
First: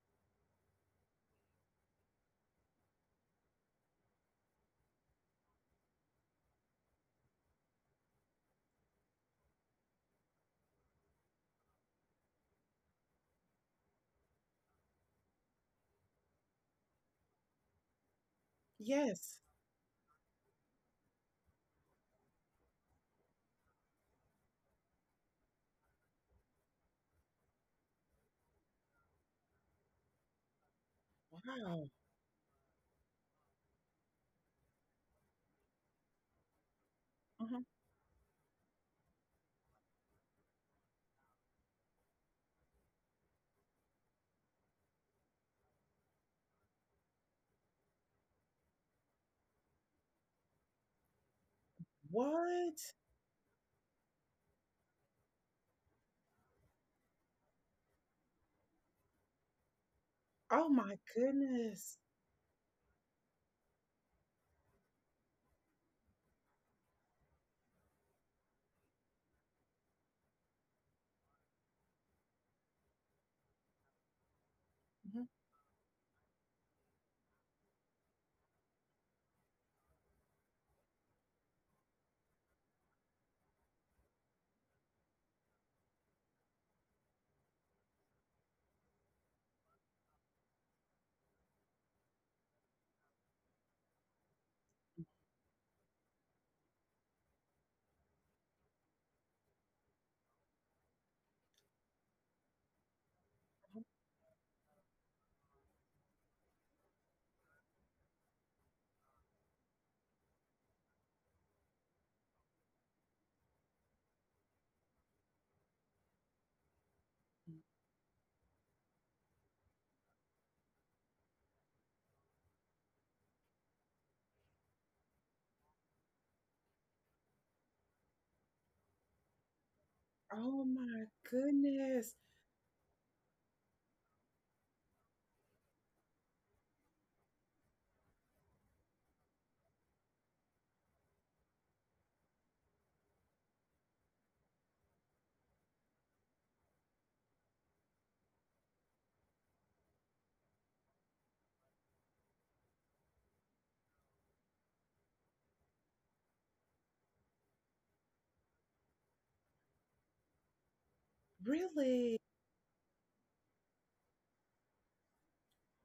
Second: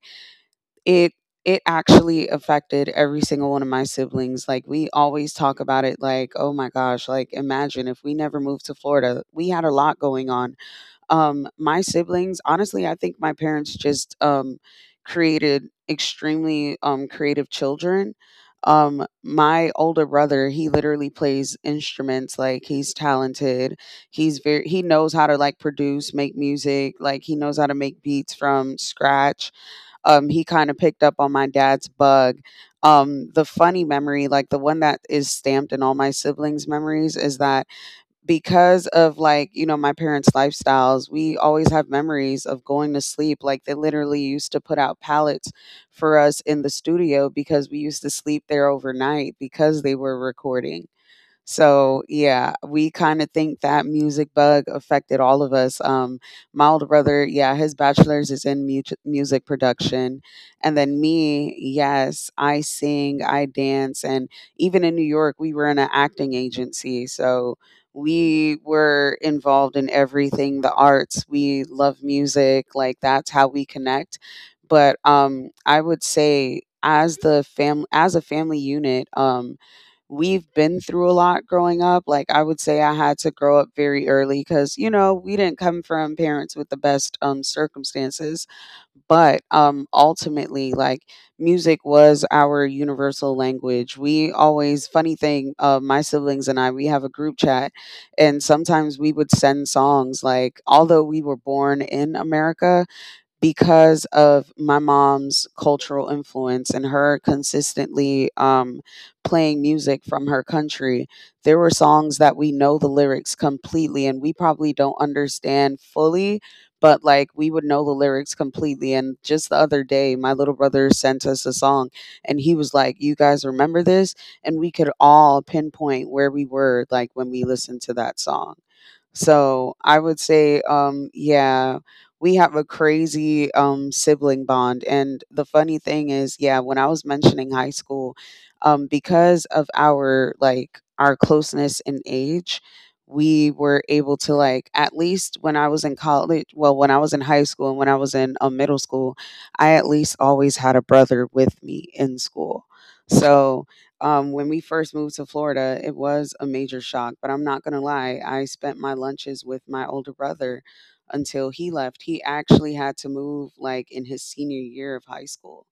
B: it it actually affected every single one of my siblings. Like we always talk about it like, oh my gosh, like imagine if we never moved to Florida. We had a lot going on. My siblings, honestly, I think my parents just created extremely creative children.
A: Yes.
B: My older brother, he literally plays instruments like he's talented. He knows how to like produce, make music, like he knows how to make beats from scratch. He kind of picked up on my dad's
A: Wow.
B: bug. The funny memory, like the one that is stamped in all my siblings' memories, is
A: Uh-huh.
B: that because of like, you know, my parents' lifestyles, we always have memories of going to sleep. Like they literally used to put out pallets for us in the studio because we used to sleep there overnight because they were recording. So, yeah,
A: What?
B: we kind of think that music bug affected all of us. My older brother, yeah, his bachelor's is in music production.
A: Oh
B: And then
A: my
B: me,
A: goodness.
B: yes, I sing, I dance. And even in New York, we were in an acting agency. So we were involved in everything the arts. We love music. Like, that's how we connect. But
A: Mhm.
B: um, I would say, as the fam as a family unit, we've been through a lot growing up. Like I would say I had to grow up very early cuz you know, we didn't come from parents with the best circumstances, but ultimately like music was our universal language. We always funny thing, my siblings and I, we have a group chat and sometimes we would send songs like although we were born in America, because of my mom's cultural influence and her consistently playing music from her country, there were songs that we know the lyrics completely and we probably don't understand fully, but like we
A: Mm.
B: would know the lyrics completely. And just the other day, my little brother sent us a song and he was like, "You guys remember this?" And we could all pinpoint where we were like when we listened to that song. So I would
A: Oh
B: say,
A: my
B: yeah,
A: goodness.
B: we have a crazy sibling bond. And the funny thing is, yeah, when I was mentioning high school, because of our like our closeness in age, we were able to like at least when I was in college, well, when I was in high school and when I was in middle school, I at least always had a brother with me in school. So when we first moved to Florida, it was a major shock. But I'm not going to lie, I spent my lunches with my older brother until he left.
A: Really?
B: He actually had to move like in his senior year of high school.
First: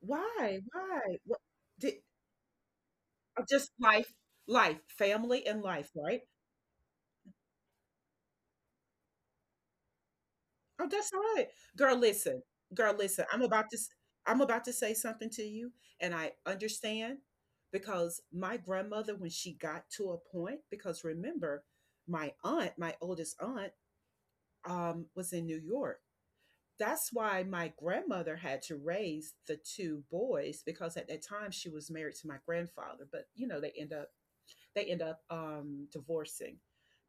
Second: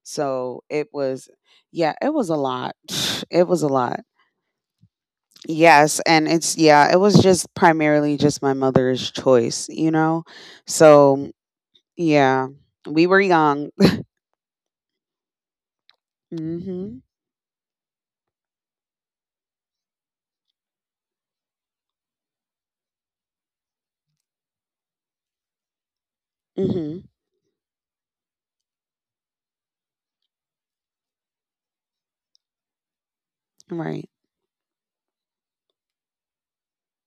A: Why?
B: So it
A: Why?
B: was,
A: What
B: yeah,
A: did
B: it was a lot. It
A: or
B: was a
A: just
B: lot.
A: life life, family and life,
B: Yes.
A: right?
B: And yeah, it was just primarily just my mother's choice, you know?
A: Oh, that's all
B: So,
A: right. Girl, listen.
B: yeah,
A: Girl,
B: we were
A: listen.
B: young.
A: I'm about to say something to you, and I
B: hmm.
A: understand because my grandmother, when she got to a point, because remember, my aunt, my oldest aunt, was in New York. That's
B: hmm.
A: why my grandmother had to raise the two boys because at that time she was married to my grandfather, but you know,
B: Right.
A: they end up divorcing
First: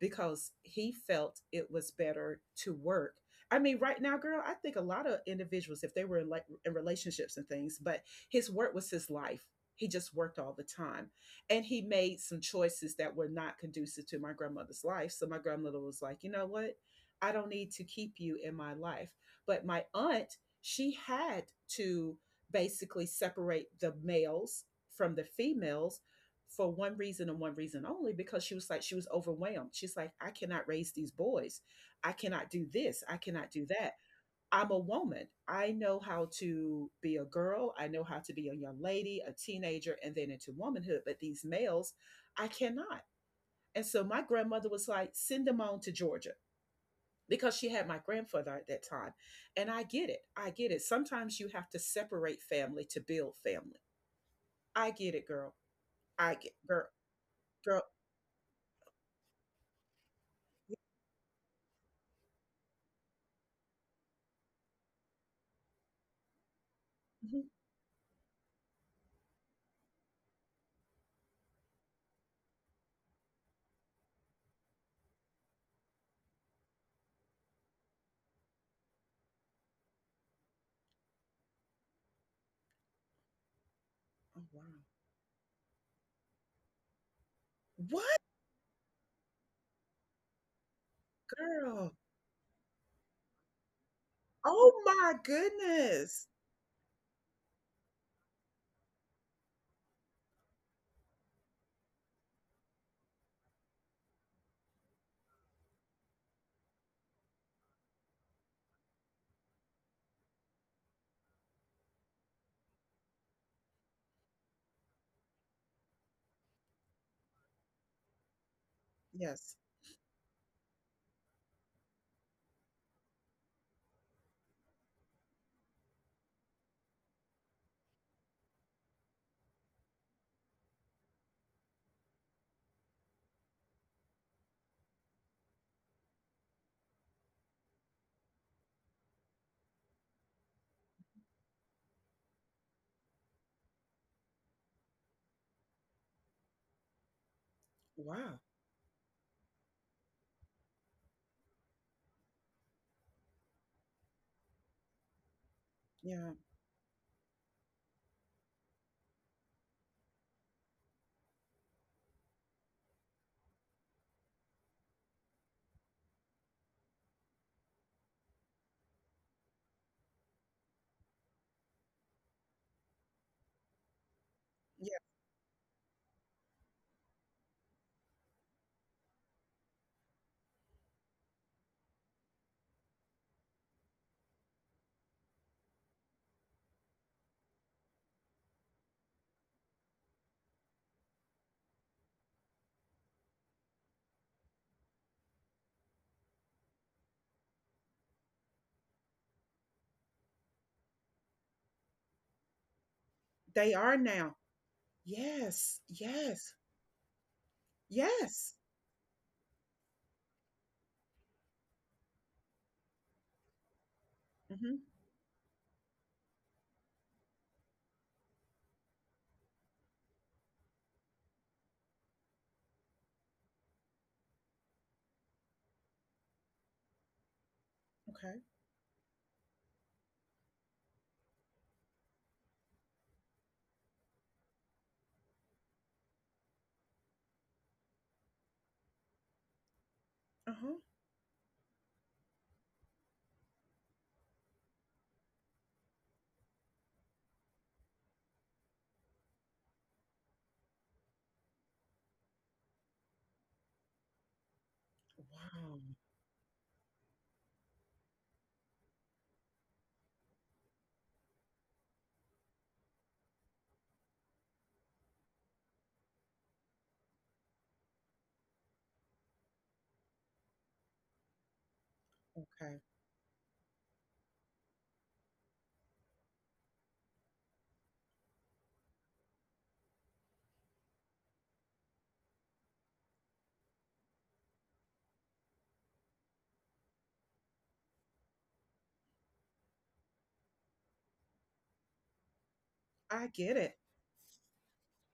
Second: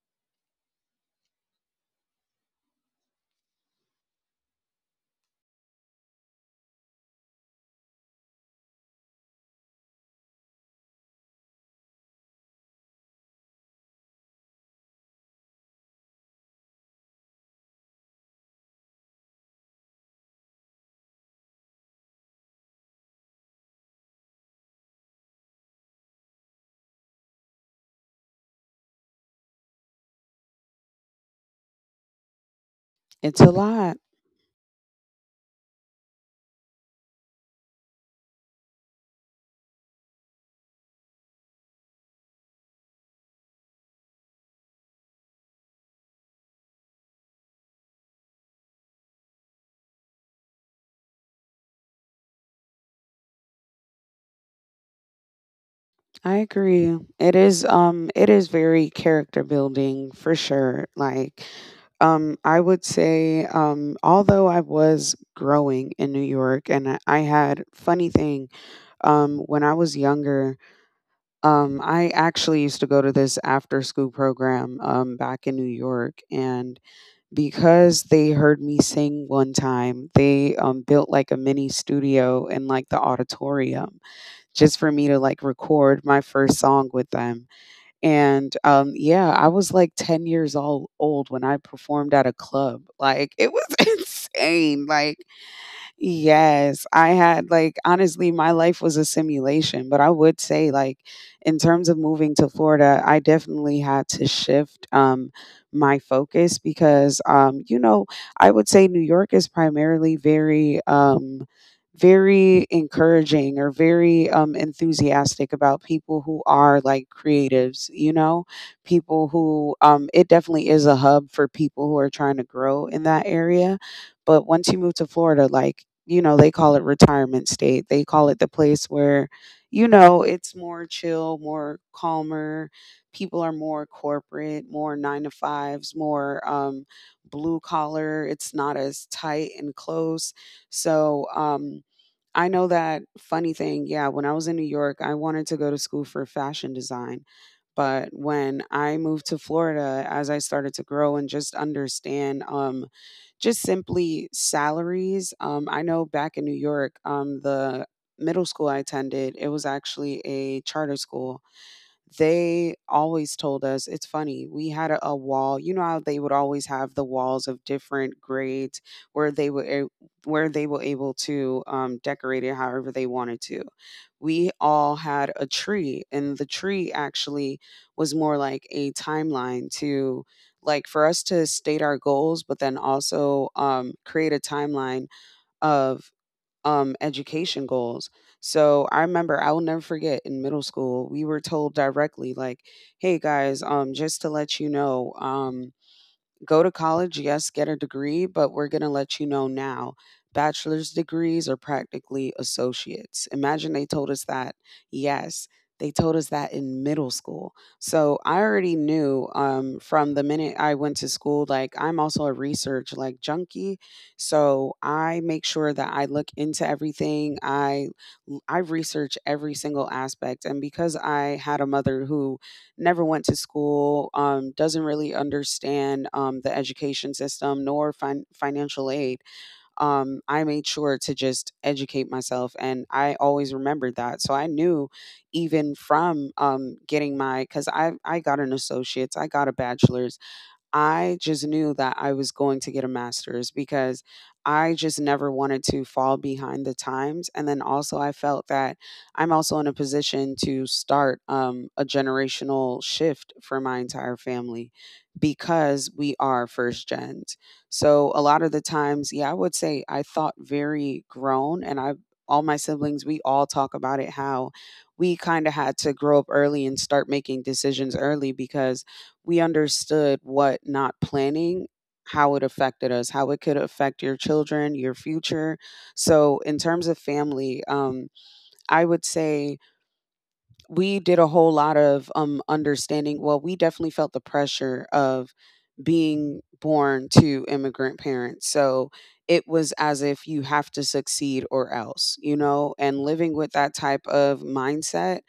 A: because he felt it was better to work. I mean, right now, girl, I think a lot of individuals, if they were in like in relationships and things, but his work was his life. He just worked all the time, and he made some choices that were not conducive to my grandmother's life. So my grandmother was like, you know what? I don't need to keep you in my life. But my aunt, she had to basically separate the males from the females for one reason and one reason only because she was like she was overwhelmed. She's like I cannot raise these boys. I cannot do this, I
B: It's a
A: cannot do that.
B: lot.
A: I'm a woman, I know how to be a girl, I know how to be a young lady, a teenager, and then into womanhood, but these males I cannot. And so my grandmother was like send them on to Georgia because she had my grandfather at that time. And I get it, I get it, sometimes you have to separate family to build family. I get it, girl. I
B: I
A: get girl,
B: agree.
A: girl.
B: It is very character building for sure. Like I would say although I was growing in New York and I
A: Mm-hmm.
B: had funny thing when I was younger, I actually used to go to this after school program back in New York. And because they heard me sing one time, they built like a mini studio in like the auditorium
A: Oh, wow.
B: just for me to like record my first song with them.
A: What,
B: And, yeah, I was, like, 10 years all old when I
A: girl?
B: performed at a club, like, it was insane,
A: Oh
B: like,
A: my goodness.
B: yes, I had like honestly, my life was a simulation. But I would say, like, in terms of moving to Florida, I definitely had to shift my focus because you know, I would say New York is primarily very very encouraging or very enthusiastic about people who are like creatives, you know, people
A: Yes.
B: who it definitely is a hub for people who are trying to grow in that area. But once you move to Florida, like, you know, they call it retirement state. They call it the place where, you know, it's more chill, more calmer. People are more corporate, more nine to fives, more blue collar. It's not as tight and close. So I know that funny thing. Yeah, when I was in New York, I wanted to go to school for fashion design. But
A: Wow.
B: when I moved to Florida, as I started to grow and just understand, just simply salaries. I know
A: Yeah.
B: back in New York, the middle school I attended, it was actually a charter school. They always told us, it's funny, we had a wall, you know how they would always have the walls of different grades where where they were able to decorate it however they wanted to. We all
A: Yeah.
B: had a tree, and the tree actually was more like a timeline to like for us to state our goals, but then also create a timeline of education goals. So I remember I will never forget in middle school we were told directly like, "Hey guys, just to let you know, go to college, yes, get a degree, but we're going to let you know now. Bachelor's degrees are practically associates." Imagine they
A: They
B: told
A: are
B: us
A: now.
B: that. Yes, they
A: Yes.
B: told us that
A: Yes.
B: in middle school. So I
A: Yes.
B: already knew, from the minute I went to school, like I'm also a research like junkie. So
A: Hmm.
B: I make sure that I look into everything. I research every single aspect. And because I had a mother who never went to school, doesn't really understand the education system nor
A: Okay.
B: financial aid. I made sure to just educate myself, and I always remembered that. So I knew, even from getting my, because I got an associate's, I got a bachelor's,
A: Uh-huh.
B: I just knew that I was going to get a master's, because I just never wanted to fall behind the times. And then also, I felt that I'm also in a position to start a generational shift for my entire family, because
A: Wow.
B: we are first gens. So, a lot of the times, yeah, I would say I thought very grown, and I all my siblings, we all talk about it how we kind of had to grow up early and start making decisions early because we understood what not planning, how it affected
A: Okay.
B: us, how it could affect your children, your future. So, in terms of family, I would say we did a whole lot of understanding. Well, we definitely felt the pressure of being born to immigrant parents, so it was as if you have to succeed or else, you know. And living
A: I
B: with
A: get
B: that
A: it.
B: type of mindset,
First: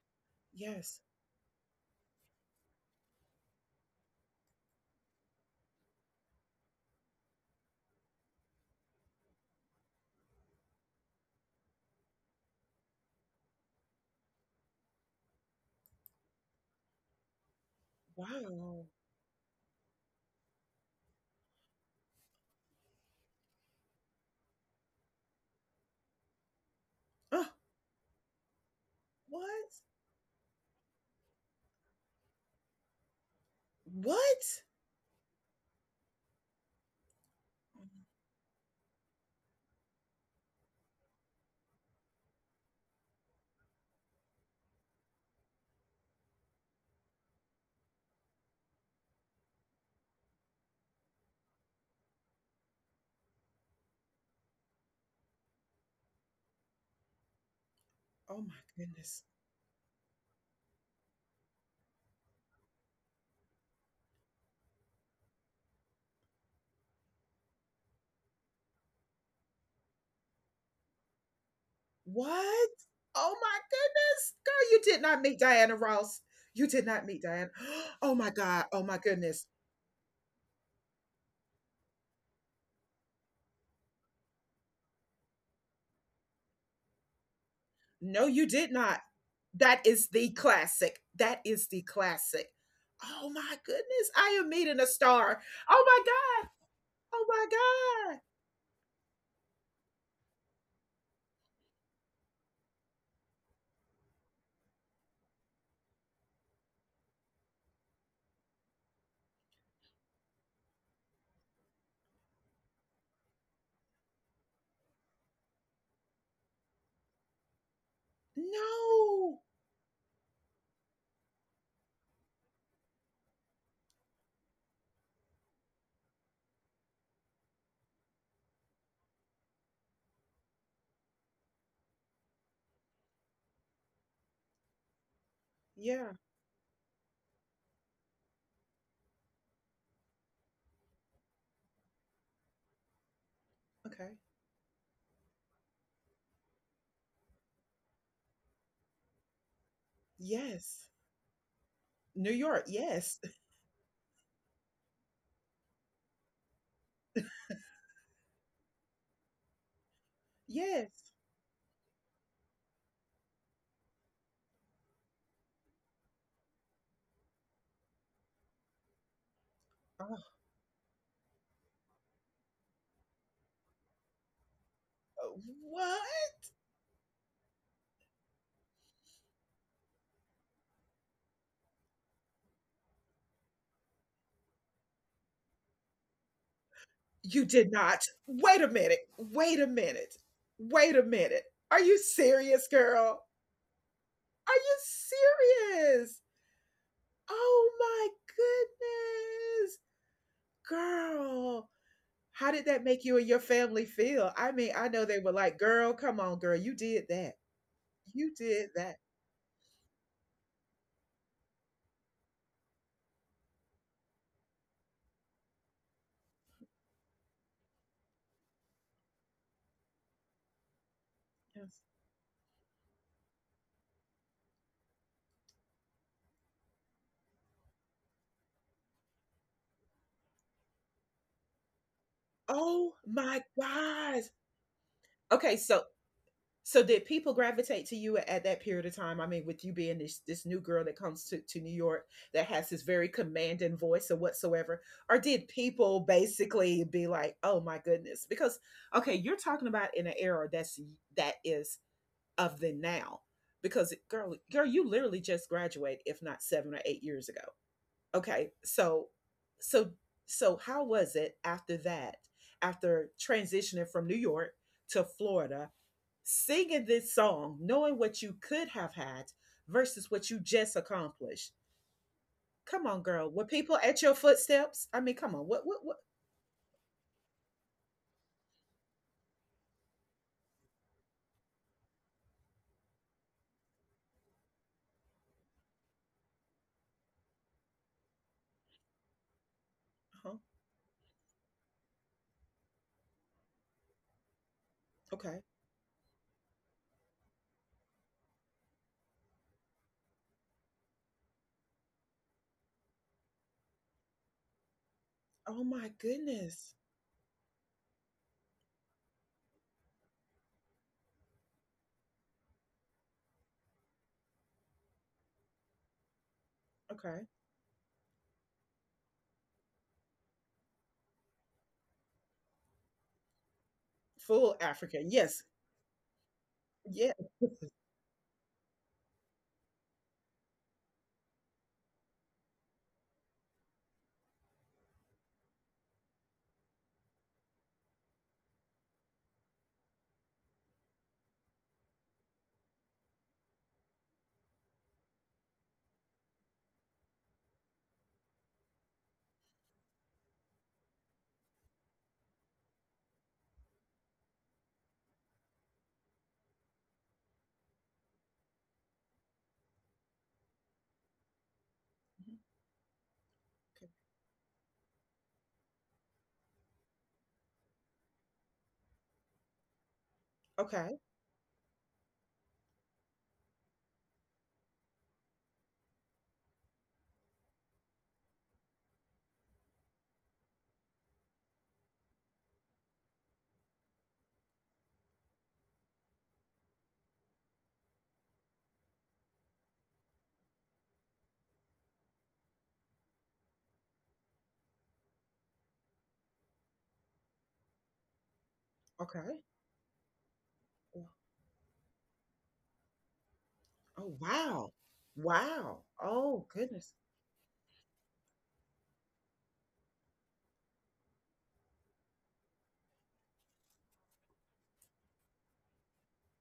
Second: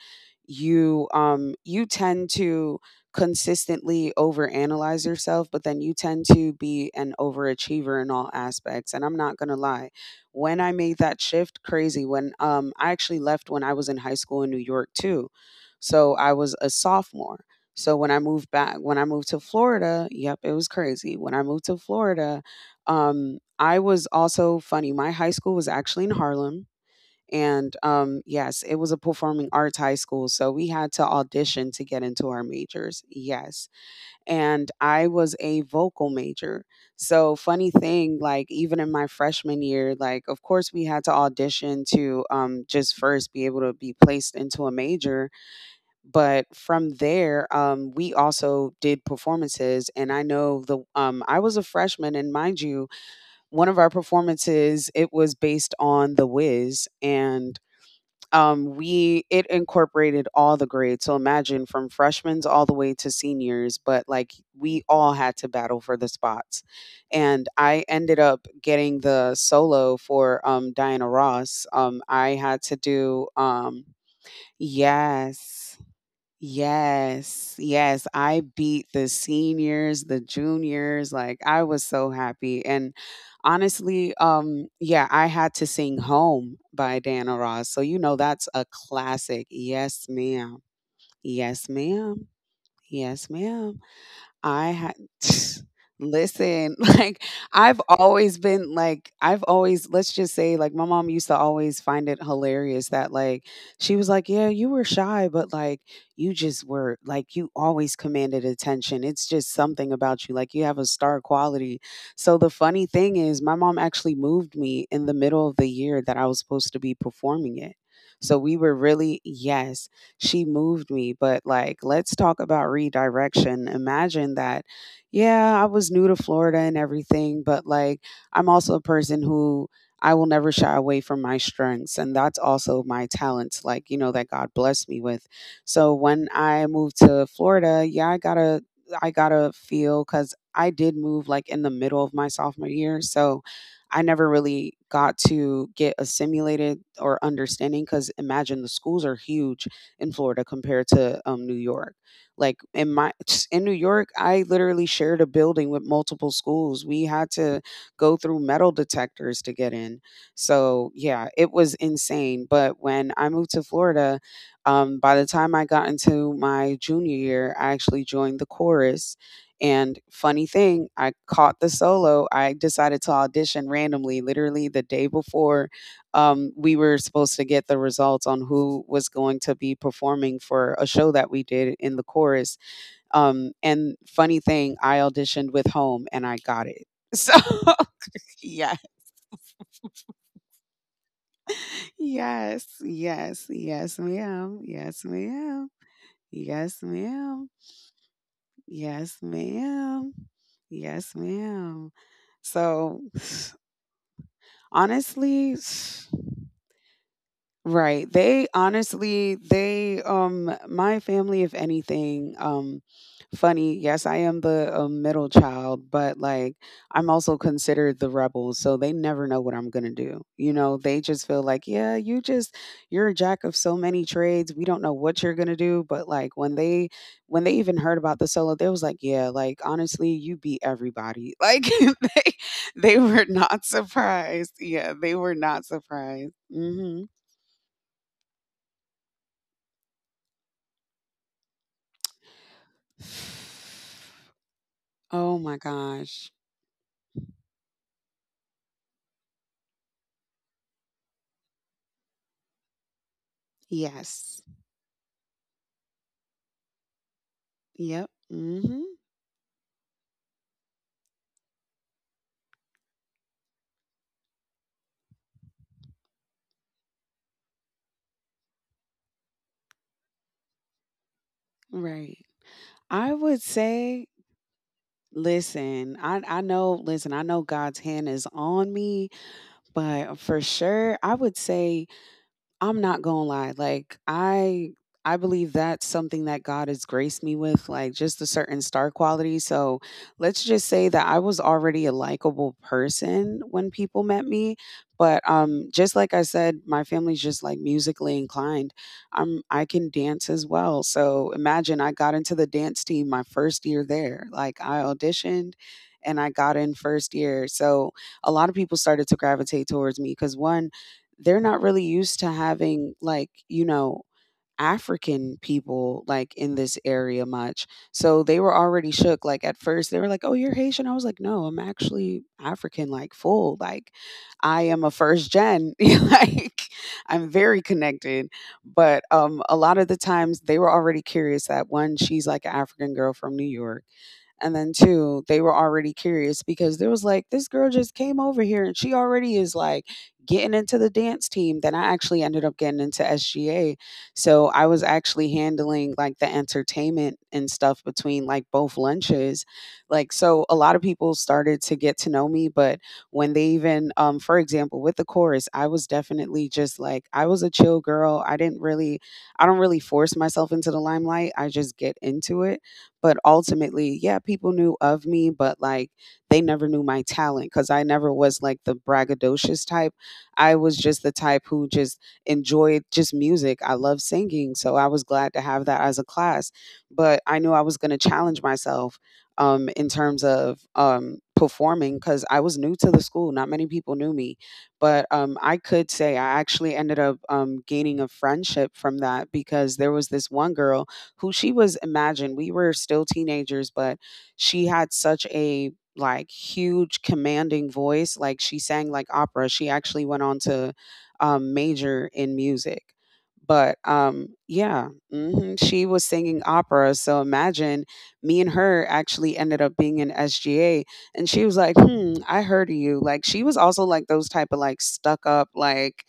A: Yes.
B: you you tend to consistently overanalyze yourself, but then you tend to be an overachiever in all aspects. And I'm not going to lie, when I made that shift, crazy, when I actually left when I was in high school in New York too. So I was a sophomore. So when I moved back,
A: Wow.
B: when I moved to Florida, yep, it was crazy. When I moved to Florida, I was also funny. My high school was actually in Harlem.
A: Oh,
B: And yes, it was a performing
A: what?
B: arts high school. So we had to audition to get into our majors. Yes.
A: What?
B: And I was a vocal major. So, funny thing, like, even in my freshman year, like, of course, we had to audition to just first be able to be placed into a major, but from there, we also did performances. And I know the I was a freshman, and mind you, one of our performances, it was based on The Wiz. And
A: Oh my
B: um,
A: goodness.
B: we it incorporated all the grades. So imagine from freshmen all the way to seniors, but like we all had to battle for the spots, and I ended up getting the solo for Diana Ross. I had
A: What?
B: to do
A: Oh my goodness. Girl, you did not meet
B: yes.
A: Diana Ross. You did not meet Diana.
B: Yes, yes.
A: Oh my
B: I
A: God. Oh
B: beat
A: my
B: the
A: goodness.
B: seniors, the juniors. Like I was so happy. And honestly, yeah, I had to sing Home by Diana Ross. So you know
A: No, you
B: that's
A: did
B: a
A: not.
B: classic.
A: That is
B: Yes,
A: the
B: ma'am.
A: classic. That is
B: Yes,
A: the
B: ma'am.
A: classic. Oh
B: Yes,
A: my
B: ma'am.
A: goodness. I am
B: I
A: meeting a
B: had
A: star. Oh my God.
B: listen,
A: Oh
B: like I've
A: my God.
B: always been like I've always, let's just say, like my mom used to always find it hilarious that like she was like, "Yeah, you were shy, but like you just were like you always commanded attention. It's just something about you. Like you have a star quality." So the funny thing is my mom actually moved me in the middle of the year that I was supposed to be performing it. So we were really
A: No.
B: yes she moved me. But like, let's talk about redirection. Imagine that, yeah, I was new to Florida and everything, but like, I'm also a person who I will never shy away from my strengths. And that's also my talents, like, you know, that God blessed me with. So
A: Yeah.
B: when I moved to Florida, yeah, I got to feel because I did move like in the middle of my sophomore year. So I
A: Okay.
B: never really got to get assimilated or understanding, because imagine the schools are huge in Florida
A: Yes.
B: compared to New York.
A: New
B: Like
A: York.
B: in my
A: Yes.
B: in New York, I literally shared a building with multiple schools. We had to go through metal detectors to get in. So
A: Yes.
B: yeah, it was insane. But when I moved to Florida, by the time I got into my junior year, I actually joined the chorus. And
A: Oh,
B: funny thing, I caught the solo. I decided to audition randomly, literally the day before
A: what?
B: we were supposed to get the results on who was going to be performing for a show that we did in the chorus. And funny thing, I auditioned with Home and I got it. So,
A: You did not. Wait a
B: yeah.
A: minute. Wait a minute. Wait a minute. Are you serious,
B: Yes,
A: girl?
B: yes, yes,
A: Are
B: ma'am.
A: you
B: Yes, ma'am.
A: serious?
B: Yes, ma'am.
A: Oh my
B: Yes,
A: goodness.
B: ma'am. Yes,
A: Girl.
B: ma'am.
A: How did that
B: So,
A: make you and your family feel? I mean, I know they were
B: honestly,
A: like, "Girl, come on, girl, you did that.
B: right.
A: You
B: They
A: did that."
B: honestly, they my family if anything funny, yes, I am the middle child, but like I'm also considered the rebel, so they never know what I'm going to do. You know, they just feel like,
A: Yes.
B: yeah, you just you're a jack of so many trades. We don't know what you're going to do, but like when they even heard about the solo, they was like, yeah, like honestly, you beat everybody. Like they
A: Oh
B: they were
A: my
B: not
A: gosh.
B: surprised. Yeah, they were
A: Okay,
B: not
A: so
B: surprised.
A: so did
B: Mhm.
A: people gravitate to you at that period of time? I mean, with you being this new girl that comes to New York that has this very commanding voice or whatsoever, or
B: Oh
A: did
B: my
A: people
B: gosh.
A: basically be like, "Oh my goodness," because okay, you're talking about in an era that is of the now, because girl
B: Yes.
A: girl you literally just graduated if not 7 or 8 years ago.
B: Yep.
A: Okay,
B: Mhm.
A: so so how was it after that, after transitioning from New York to Florida, singing this song knowing what you could have had versus what you just accomplished?
B: Right.
A: Come on,
B: I
A: girl,
B: would
A: were people at
B: say
A: your footsteps? I mean, come on, what?
B: listen, I know listen, I know God's hand is on me, but for sure I would say I'm not gonna lie. Like I believe that's something that God has graced me with, like just a certain star quality. So
A: Huh?
B: let's just say that I was already a likable person when people met me. But
A: Okay.
B: just like I said, my family's just like musically inclined. I can dance as well. So imagine I got into the dance team my first year there. Like I auditioned
A: Oh my
B: and I got
A: goodness.
B: in first year. So a lot of people started to gravitate towards me because one, they're not really used to having African people like in this
A: Okay,
B: area much. So they were already shook. Like at first they were like, "Oh, you're Haitian." I was like, "No, I'm actually African, like full." Like
A: full
B: I am a
A: African. Yes.
B: first gen. Like
A: Yeah.
B: I'm very connected. But a lot of the times they were already curious that one, she's like an African girl from New York. And then two, they were already curious because there was like this girl just came over here and she already is like getting into the dance team. Then I actually ended up getting into SGA, so I was actually handling like the entertainment and stuff between like both lunches. Like, so a lot of people started to get to know me, but when they even, for example, with the chorus, I was definitely just like, I was a chill girl. I didn't really, I don't really force myself into the limelight. I just get into it. But
A: Mm-hmm.
B: ultimately, yeah, people knew of me, but like they never knew my talent because I never was like the braggadocious type. I
A: Okay,
B: was
A: okay,
B: just the type who just enjoyed just music. I love singing, so I was glad to have that as a class. But I knew I was going to challenge myself in terms of performing because I was new to the school. Not many people knew me, but I could say I actually ended up gaining a friendship from that because there was this one girl who she was imagine we were still teenagers, but she had such a like huge commanding voice. Like she sang like opera. She actually went on to
A: okay.
B: major in music. But
A: Oh wow.
B: yeah,
A: Wow.
B: she was
A: Oh
B: singing
A: goodness.
B: opera. So imagine me and her actually ended up being in SGA. And she was like, "I heard of you." Like, she was also like those type of like stuck up, like,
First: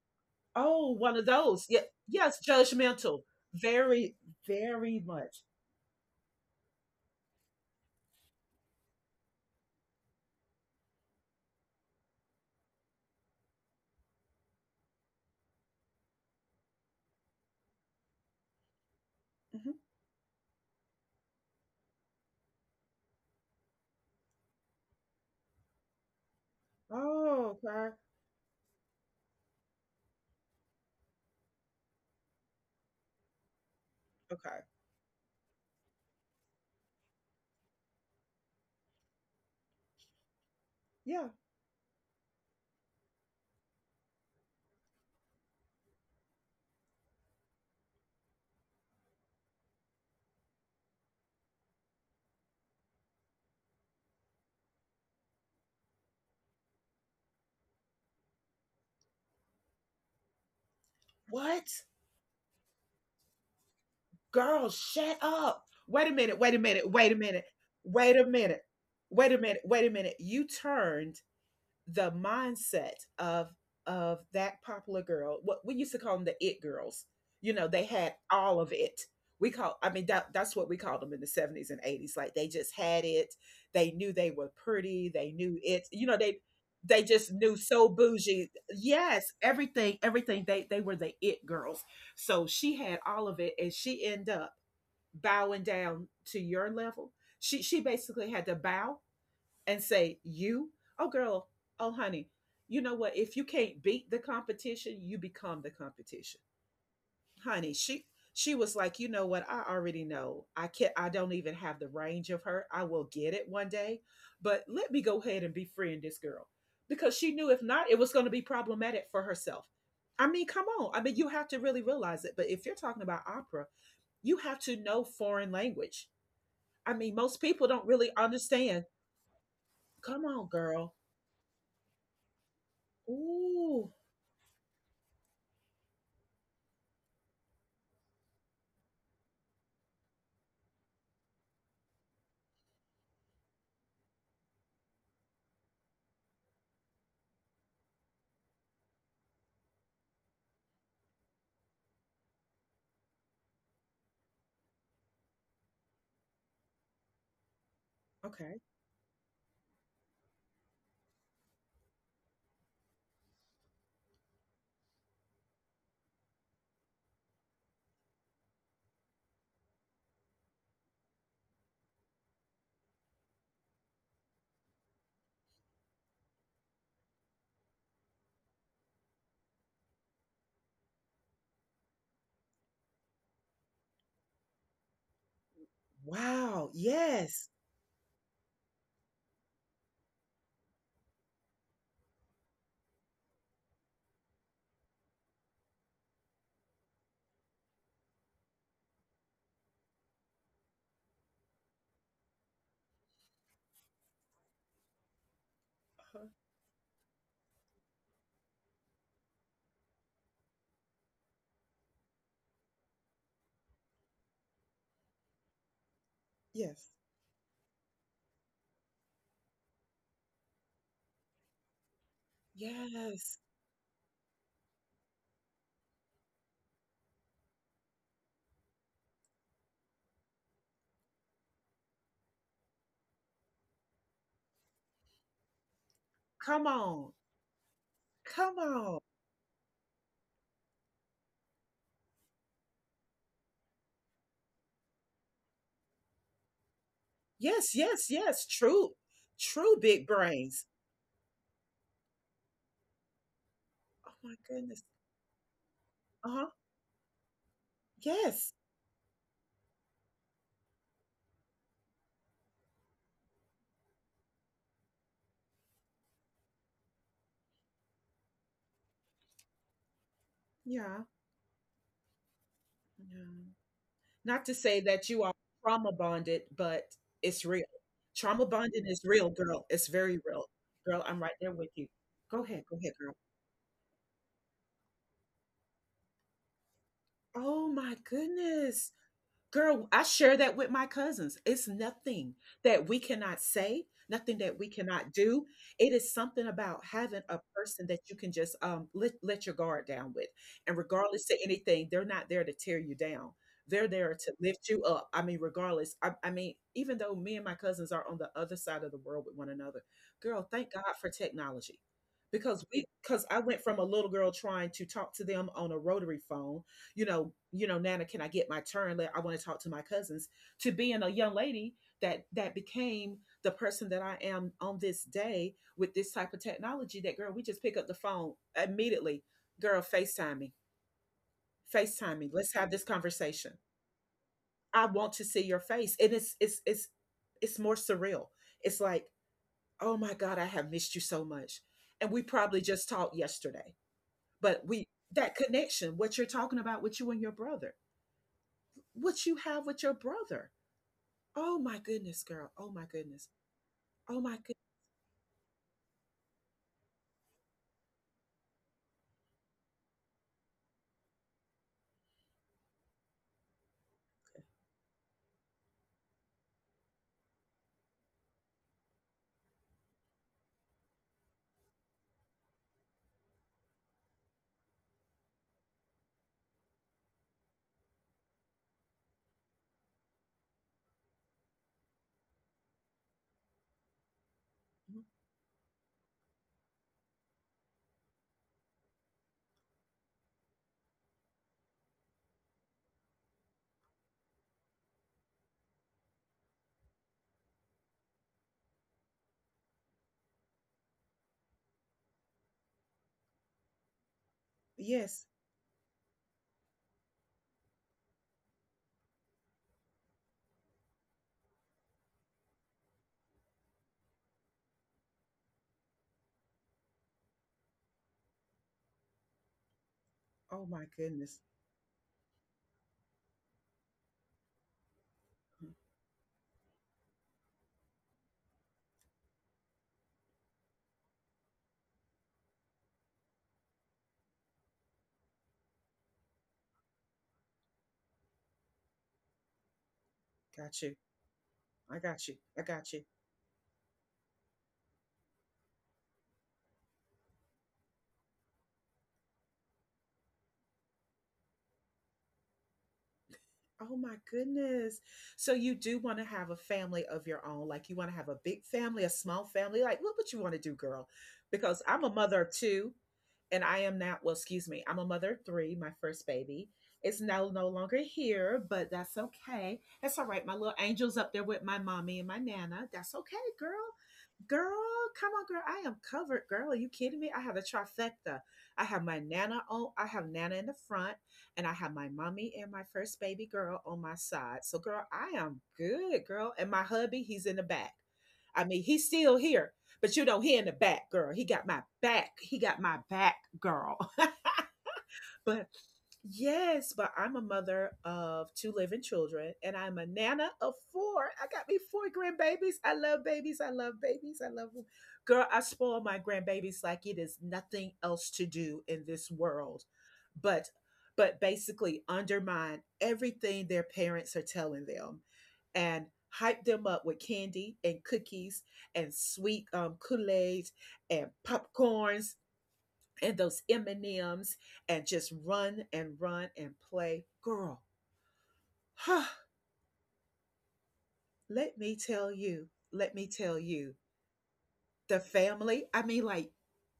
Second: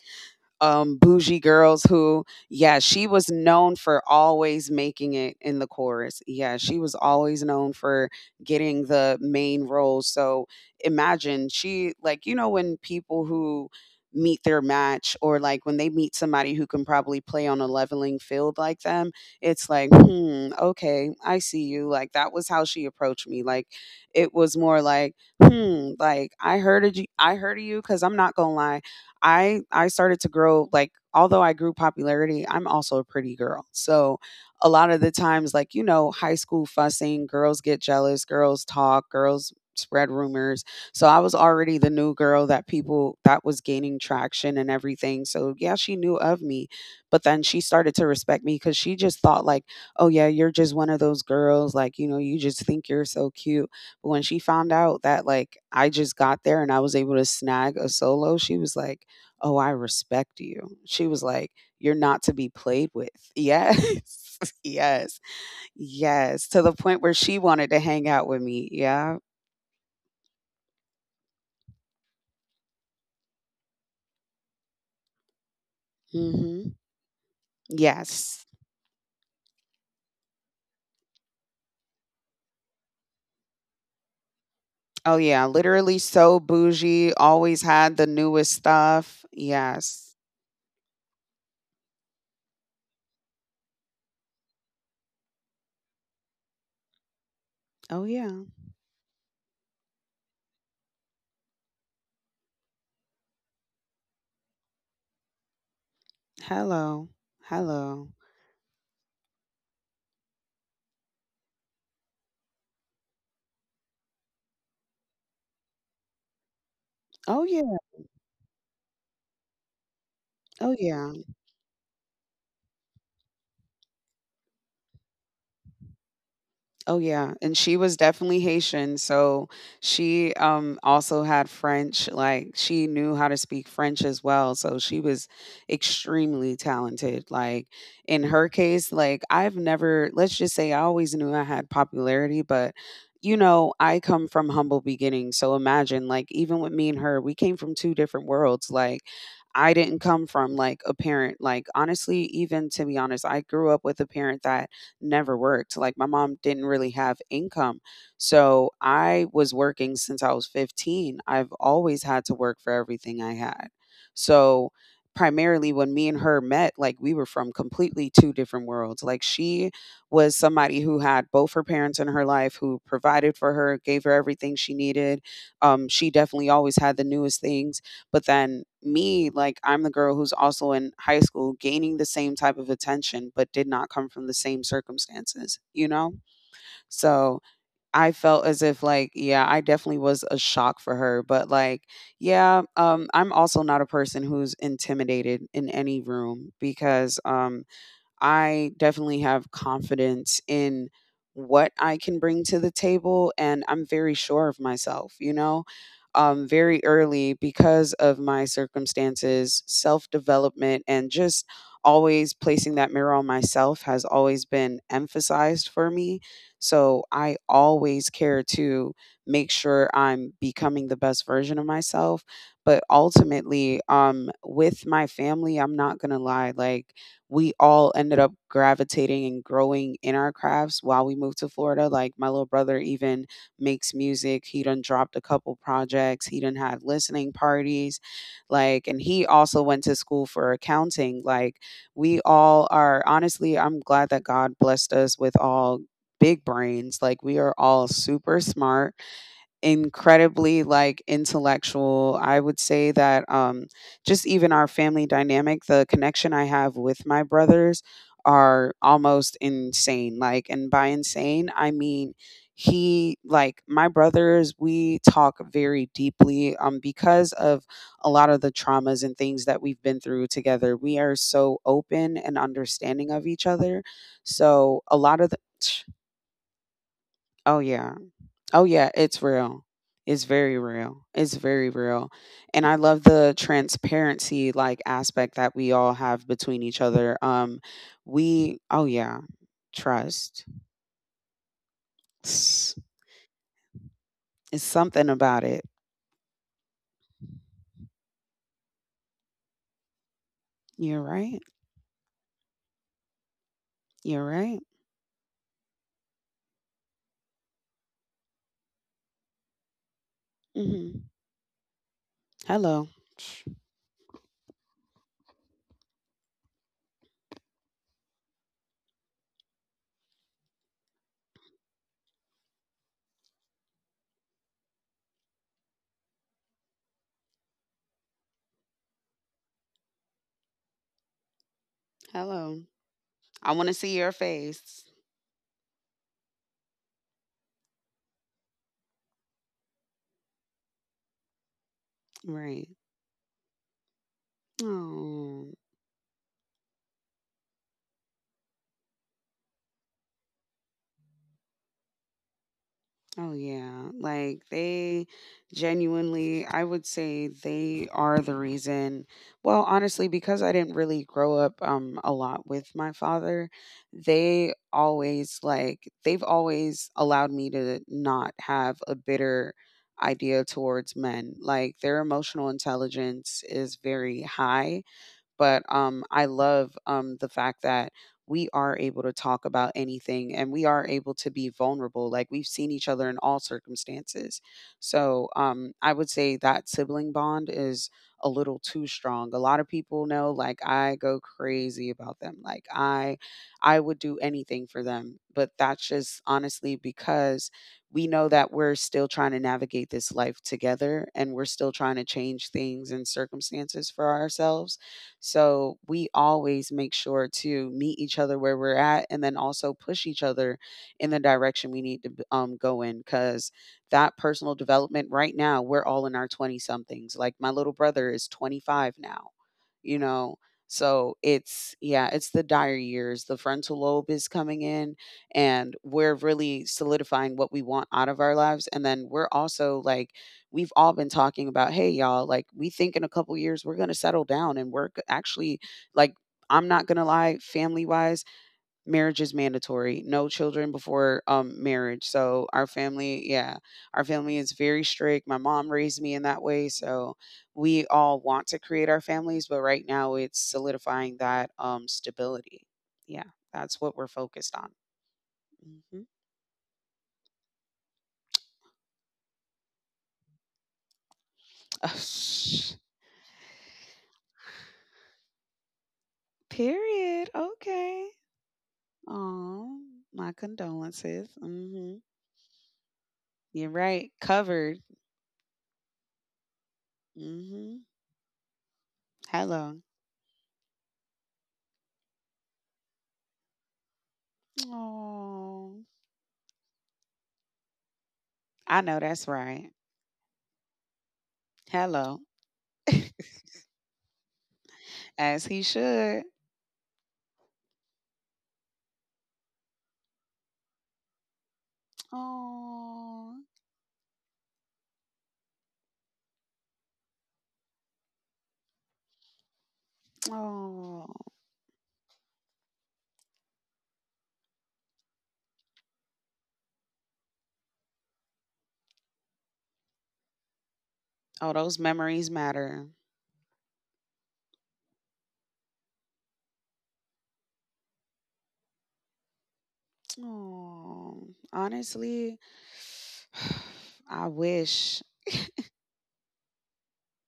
A: Oh, one of
B: bougie
A: those. Yeah.
B: girls who,
A: Yes,
B: yeah, she
A: judgmental.
B: was known for
A: Very,
B: always
A: very
B: making it
A: much.
B: in the chorus. Yeah, she was always known for getting the main roles. So imagine she, like, you know, when people who meet their match or like when they meet somebody who can probably play on a leveling field like them, it's
A: Hmm.
B: like, "Okay, I see you." Like, that was how she approached me. Like, it was more like, like, "I heard of
A: Oh,
B: you,"
A: okay.
B: because I'm not gonna lie. I started to grow like although I grew popularity, I'm also a pretty girl. So a
A: Okay.
B: lot of the times like you know, high school fussing, girls get jealous, girls talk, girls spread rumors. So I was
A: Yeah.
B: already the new girl that people that was gaining traction and everything. So yeah, she knew of me, but then she started to respect me cuz she just thought like, "Oh yeah, you're just one of those girls like, you know, you just think you're so cute." But when she found out that like I just got there and I was able to snag a solo, she was like, "Oh, I respect you." She was like,
A: What?
B: "You're not to be played with." Yes.
A: Girl,
B: Yes.
A: shut up. Wait a minute.
B: Yes.
A: Wait a
B: To the
A: minute.
B: point
A: Wait a
B: where
A: minute.
B: she wanted to
A: Wait
B: hang
A: a
B: out with
A: minute.
B: me.
A: Wait
B: Yeah.
A: a minute. Wait a minute. You turned the mindset of of that popular girl, what we used to call them, the it
B: Mhm.
A: girls. You know, they had
B: Yes.
A: all of it. We call i mean, that's what we called them in the 70s and 80s. Like they just had it. They knew they were pretty.
B: Oh
A: They
B: yeah,
A: knew it.
B: literally
A: you know they
B: so
A: they
B: bougie,
A: just knew,
B: always
A: so
B: had the
A: bougie.
B: newest stuff.
A: Yes, everything
B: Yes.
A: everything they were the it girls. So she had all of it and she ended up bowing down to your level. She
B: Oh yeah.
A: basically had to bow and say, "You, oh girl, oh honey, you know what? If you can't beat the competition, you become the competition."
B: Hello.
A: Honey,
B: Hello.
A: she was like, "You know what? I already know. I can't, I don't even have the range of her. I will get it one day. But let me go ahead and befriend this girl. Because
B: Oh
A: she
B: yeah.
A: knew if not, it was going to be problematic for herself." I mean,
B: Oh
A: come on.
B: yeah.
A: I mean, you have to really realize it. But if you're talking about opera, you have to know foreign language.
B: Oh
A: I mean,
B: yeah, and
A: most
B: she
A: people
B: was
A: don't really
B: definitely Haitian,
A: understand.
B: so she,
A: Come on, girl.
B: also had French. Like, she knew how to speak French
A: Ooh,
B: as well, so she was extremely talented. Like, in her case, like, I've never let's just say I always knew I had popularity, but, you know, I come from humble beginnings, so imagine, like, even with me and her, we came from 2 different worlds. Like, I didn't come from, like, a parent like, honestly, even to be honest, I grew up with a parent that never worked. Like my mom didn't really have income. So
A: okay.
B: I was working since I was 15. I've always had to work for everything I had. So primarily when me and her met, like we were from completely two different worlds. Like she was somebody who had both her parents in her life who provided for her, gave her everything she needed. She definitely always had the newest things. But then me, like, I'm the girl who's also in high school gaining the same type of attention, but did not come from the same circumstances, you know?
A: Wow,
B: So
A: yes.
B: I felt as if, like, yeah, I definitely was a shock for her. But, like, yeah, I'm also not a person who's intimidated in any room because I definitely have confidence in what I can bring to the table, and I'm very sure of myself, you know?
A: Uh-huh,
B: Very early because of my circumstances, self development, and just always placing that mirror on myself has always been emphasized for me. So
A: yes.
B: I always care to make sure I'm becoming the best version of myself. But
A: Yes.
B: ultimately, with my family, I'm not going to lie. Like, we all ended up gravitating and growing in our crafts while we moved to Florida. Like my little brother even makes music. He done dropped a couple projects. He done had
A: Come
B: listening
A: on.
B: parties.
A: Come
B: Like and
A: on.
B: he also went to school for accounting. Like we all are honestly, I'm glad that God blessed us with all big brains. Like we are all
A: Yes, yes,
B: super
A: yes.
B: smart,
A: True. True, big
B: incredibly,
A: brains.
B: like, intellectual. I would say that, just
A: Oh
B: even
A: my
B: our family
A: goodness.
B: dynamic, the connection I
A: Uh-huh.
B: have with my brothers are
A: Yes.
B: almost insane. Like, and by insane, I mean, my brothers, we talk very deeply, because of a lot of the traumas and things that we've been through together. We are
A: Yeah.
B: so open and understanding of each other.
A: Yeah. Not
B: So,
A: to
B: a
A: say
B: lot of
A: that
B: the
A: you are trauma bonded, but
B: Oh,
A: it's
B: yeah.
A: real.
B: Oh
A: Trauma
B: yeah,
A: bonding
B: it's
A: is real,
B: real.
A: girl. It's
B: It's
A: very
B: very
A: real.
B: real.
A: Girl,
B: It's
A: I'm right
B: very
A: there with
B: real.
A: you.
B: And
A: Go
B: I
A: ahead.
B: love
A: Go ahead,
B: the
A: girl.
B: transparency like aspect that we all have between each other.
A: Oh my
B: We oh yeah,
A: goodness. Girl, I
B: trust.
A: share that with my cousins. It's nothing
B: It's
A: that we cannot say,
B: it's
A: nothing that we
B: something
A: cannot
B: about it.
A: do. It is something about having a person that you can just let your guard down with.
B: You're
A: And
B: right.
A: regardless to anything, they're not there to tear you down. They're
B: You're
A: there
B: right.
A: to lift you up. I mean, regardless, I mean, even though me and my cousins are on the other side of the world with one another, girl, thank
B: Mhm.
A: God for technology.
B: Hello.
A: Because I went from a little girl trying to talk to them on a rotary phone, you know, Nana, can I get my turn? I want to talk to my cousins. To being a young lady that became the person that I am on this day with this type of technology. That girl, we just pick up the phone immediately. Girl, FaceTime me. FaceTime me.
B: Hello.
A: Let's have this
B: I want to
A: conversation.
B: see your face.
A: I want to see your face, and it's more surreal. It's like, oh my God, I have missed you so much, and we
B: Right.
A: probably just talked yesterday, but we
B: Oh.
A: that connection, what you're talking about with you and your brother, what you have with your brother. Oh my goodness, girl. Oh my
B: Oh
A: goodness.
B: yeah, like
A: Oh my goodness.
B: they genuinely, I would say they are the reason. Well, honestly, because I didn't really grow up a lot with my father, they've always allowed me to not have a bitter idea towards men. Like their emotional intelligence is very high, but I love the fact that we are able to talk about anything and we are able to be vulnerable. Like we've seen each other in all circumstances. So I would say that sibling bond is a little too strong. A lot of people know, like I go crazy about them. I would do anything for them. But that's just honestly because we know that we're still trying to navigate this life together and we're still trying to change things and circumstances for ourselves.
A: Yes.
B: So we always make sure to meet each other where we're at and then also push each other in the direction we need to go in because that personal development right now, we're all in our 20 somethings. Like my little brother is 25 now, you know?
A: Oh my
B: So
A: goodness.
B: it's, yeah, it's the dire years. The frontal lobe is coming in and
A: Mhm.
B: we're really solidifying what we want out of our lives. And then we're also like, we've all been talking about, hey, y'all, like we think in a couple years we're going to settle down and work. Actually, like I'm not going to lie, family wise, marriage is mandatory. No children
A: Got
B: before
A: you.
B: marriage.
A: I
B: So
A: got you.
B: our
A: I got you.
B: family, yeah, our family is very strict. My mom raised me in that way. So we all want to create our families, but right now it's solidifying that stability. Yeah, that's what we're
A: Oh my
B: focused on.
A: goodness. So you
B: hmm
A: do want to have a family of your own. Like you want to have a big family, a small family. Like what would you want to do, girl? Because I'm a mother of two, and I am now, well, excuse me, I'm a mother of three. My first baby
B: Period.
A: is now no
B: Okay.
A: longer here, but that's
B: Oh,
A: okay.
B: my
A: That's all right. My little
B: condolences.
A: angel's up there with my mommy and my nana. That's okay,
B: You're
A: girl.
B: right. Covered.
A: Girl, come on, girl. I am covered. Girl, are you kidding me? I
B: hmm
A: have a trifecta. I have my
B: Hello.
A: nana on, I have nana in the front, and I have my mommy and my first baby girl on my side. So, girl, I
B: Oh,
A: am good, girl. And my hubby, he's in the back.
B: I
A: I
B: know
A: mean,
B: that's
A: he's still
B: right.
A: here, but he in the back, girl. He got my
B: Hello.
A: back. He got my back, girl.
B: As he
A: But
B: should.
A: yes, but I'm a mother of two living children, and I'm a nana of four. I got me four grandbabies. I
B: Oh,
A: love babies. I love babies. I love them. Girl, I spoil my grandbabies like it is nothing else to do in this world, but
B: oh,
A: but basically undermine everything their parents are telling them, and hype them up with candy and cookies and sweet Kool-Aid
B: oh,
A: and
B: those memories
A: popcorns
B: matter.
A: and those M&Ms and M's, and just run and run and play. Girl, huh,
B: Oh,
A: let me
B: honestly,
A: tell you, let me tell you,
B: I wish.
A: the family, I mean, like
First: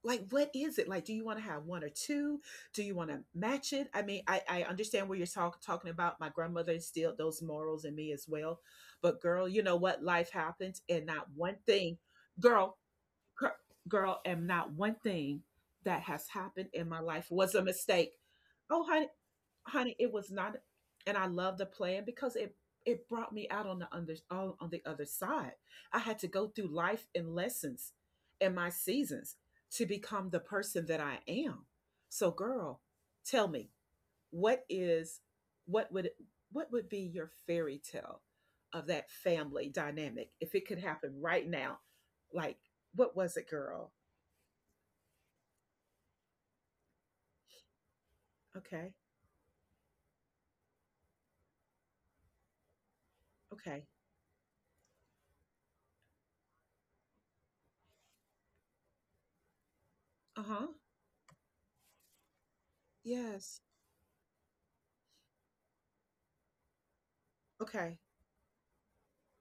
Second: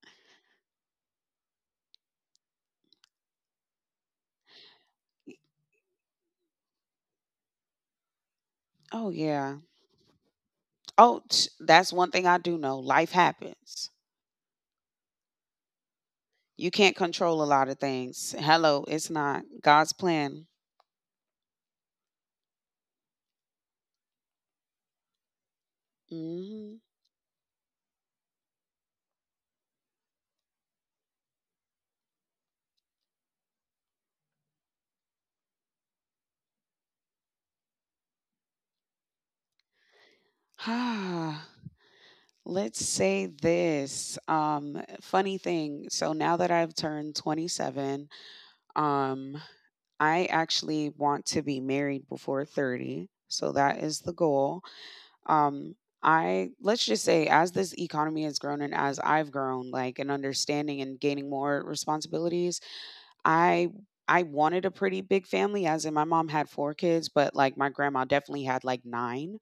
A: like what is it? Like do you want to have one or two? Do you want to match it? I mean, I understand what you're talking about. My grandmother instilled those morals in me as well.
B: Oh,
A: But girl,
B: yeah.
A: you know what? Life happens, and
B: Oh,
A: not one
B: that's
A: thing.
B: one thing I do
A: Girl,
B: know. Life
A: gir-
B: happens.
A: girl, and not one thing that has
B: You
A: happened in
B: can't
A: my life
B: control a
A: was a
B: lot of
A: mistake.
B: things. Hello,
A: Oh, honey,
B: it's not God's
A: honey, it was
B: plan.
A: not, and I love the plan because it brought me out on the under all on the other side. I had to go through
B: Mm.
A: life and lessons and my seasons to become the person that I am. So, girl, tell me, what is what would what would be your fairy tale of that family dynamic if it could happen
B: Ah,
A: right now? Like,
B: let's
A: what
B: say
A: was it, girl?
B: this. Funny thing. So now that I've turned 27,
A: Okay,
B: um, I actually want to be married before 30. So that
A: okay,
B: is the goal. Um, I let's just say as this economy has grown and as I've grown, like an
A: uh huh,
B: understanding and gaining more responsibilities,
A: yes,
B: I I wanted a pretty big family, as in my mom had four kids, but like my
A: okay.
B: grandma definitely had like nine.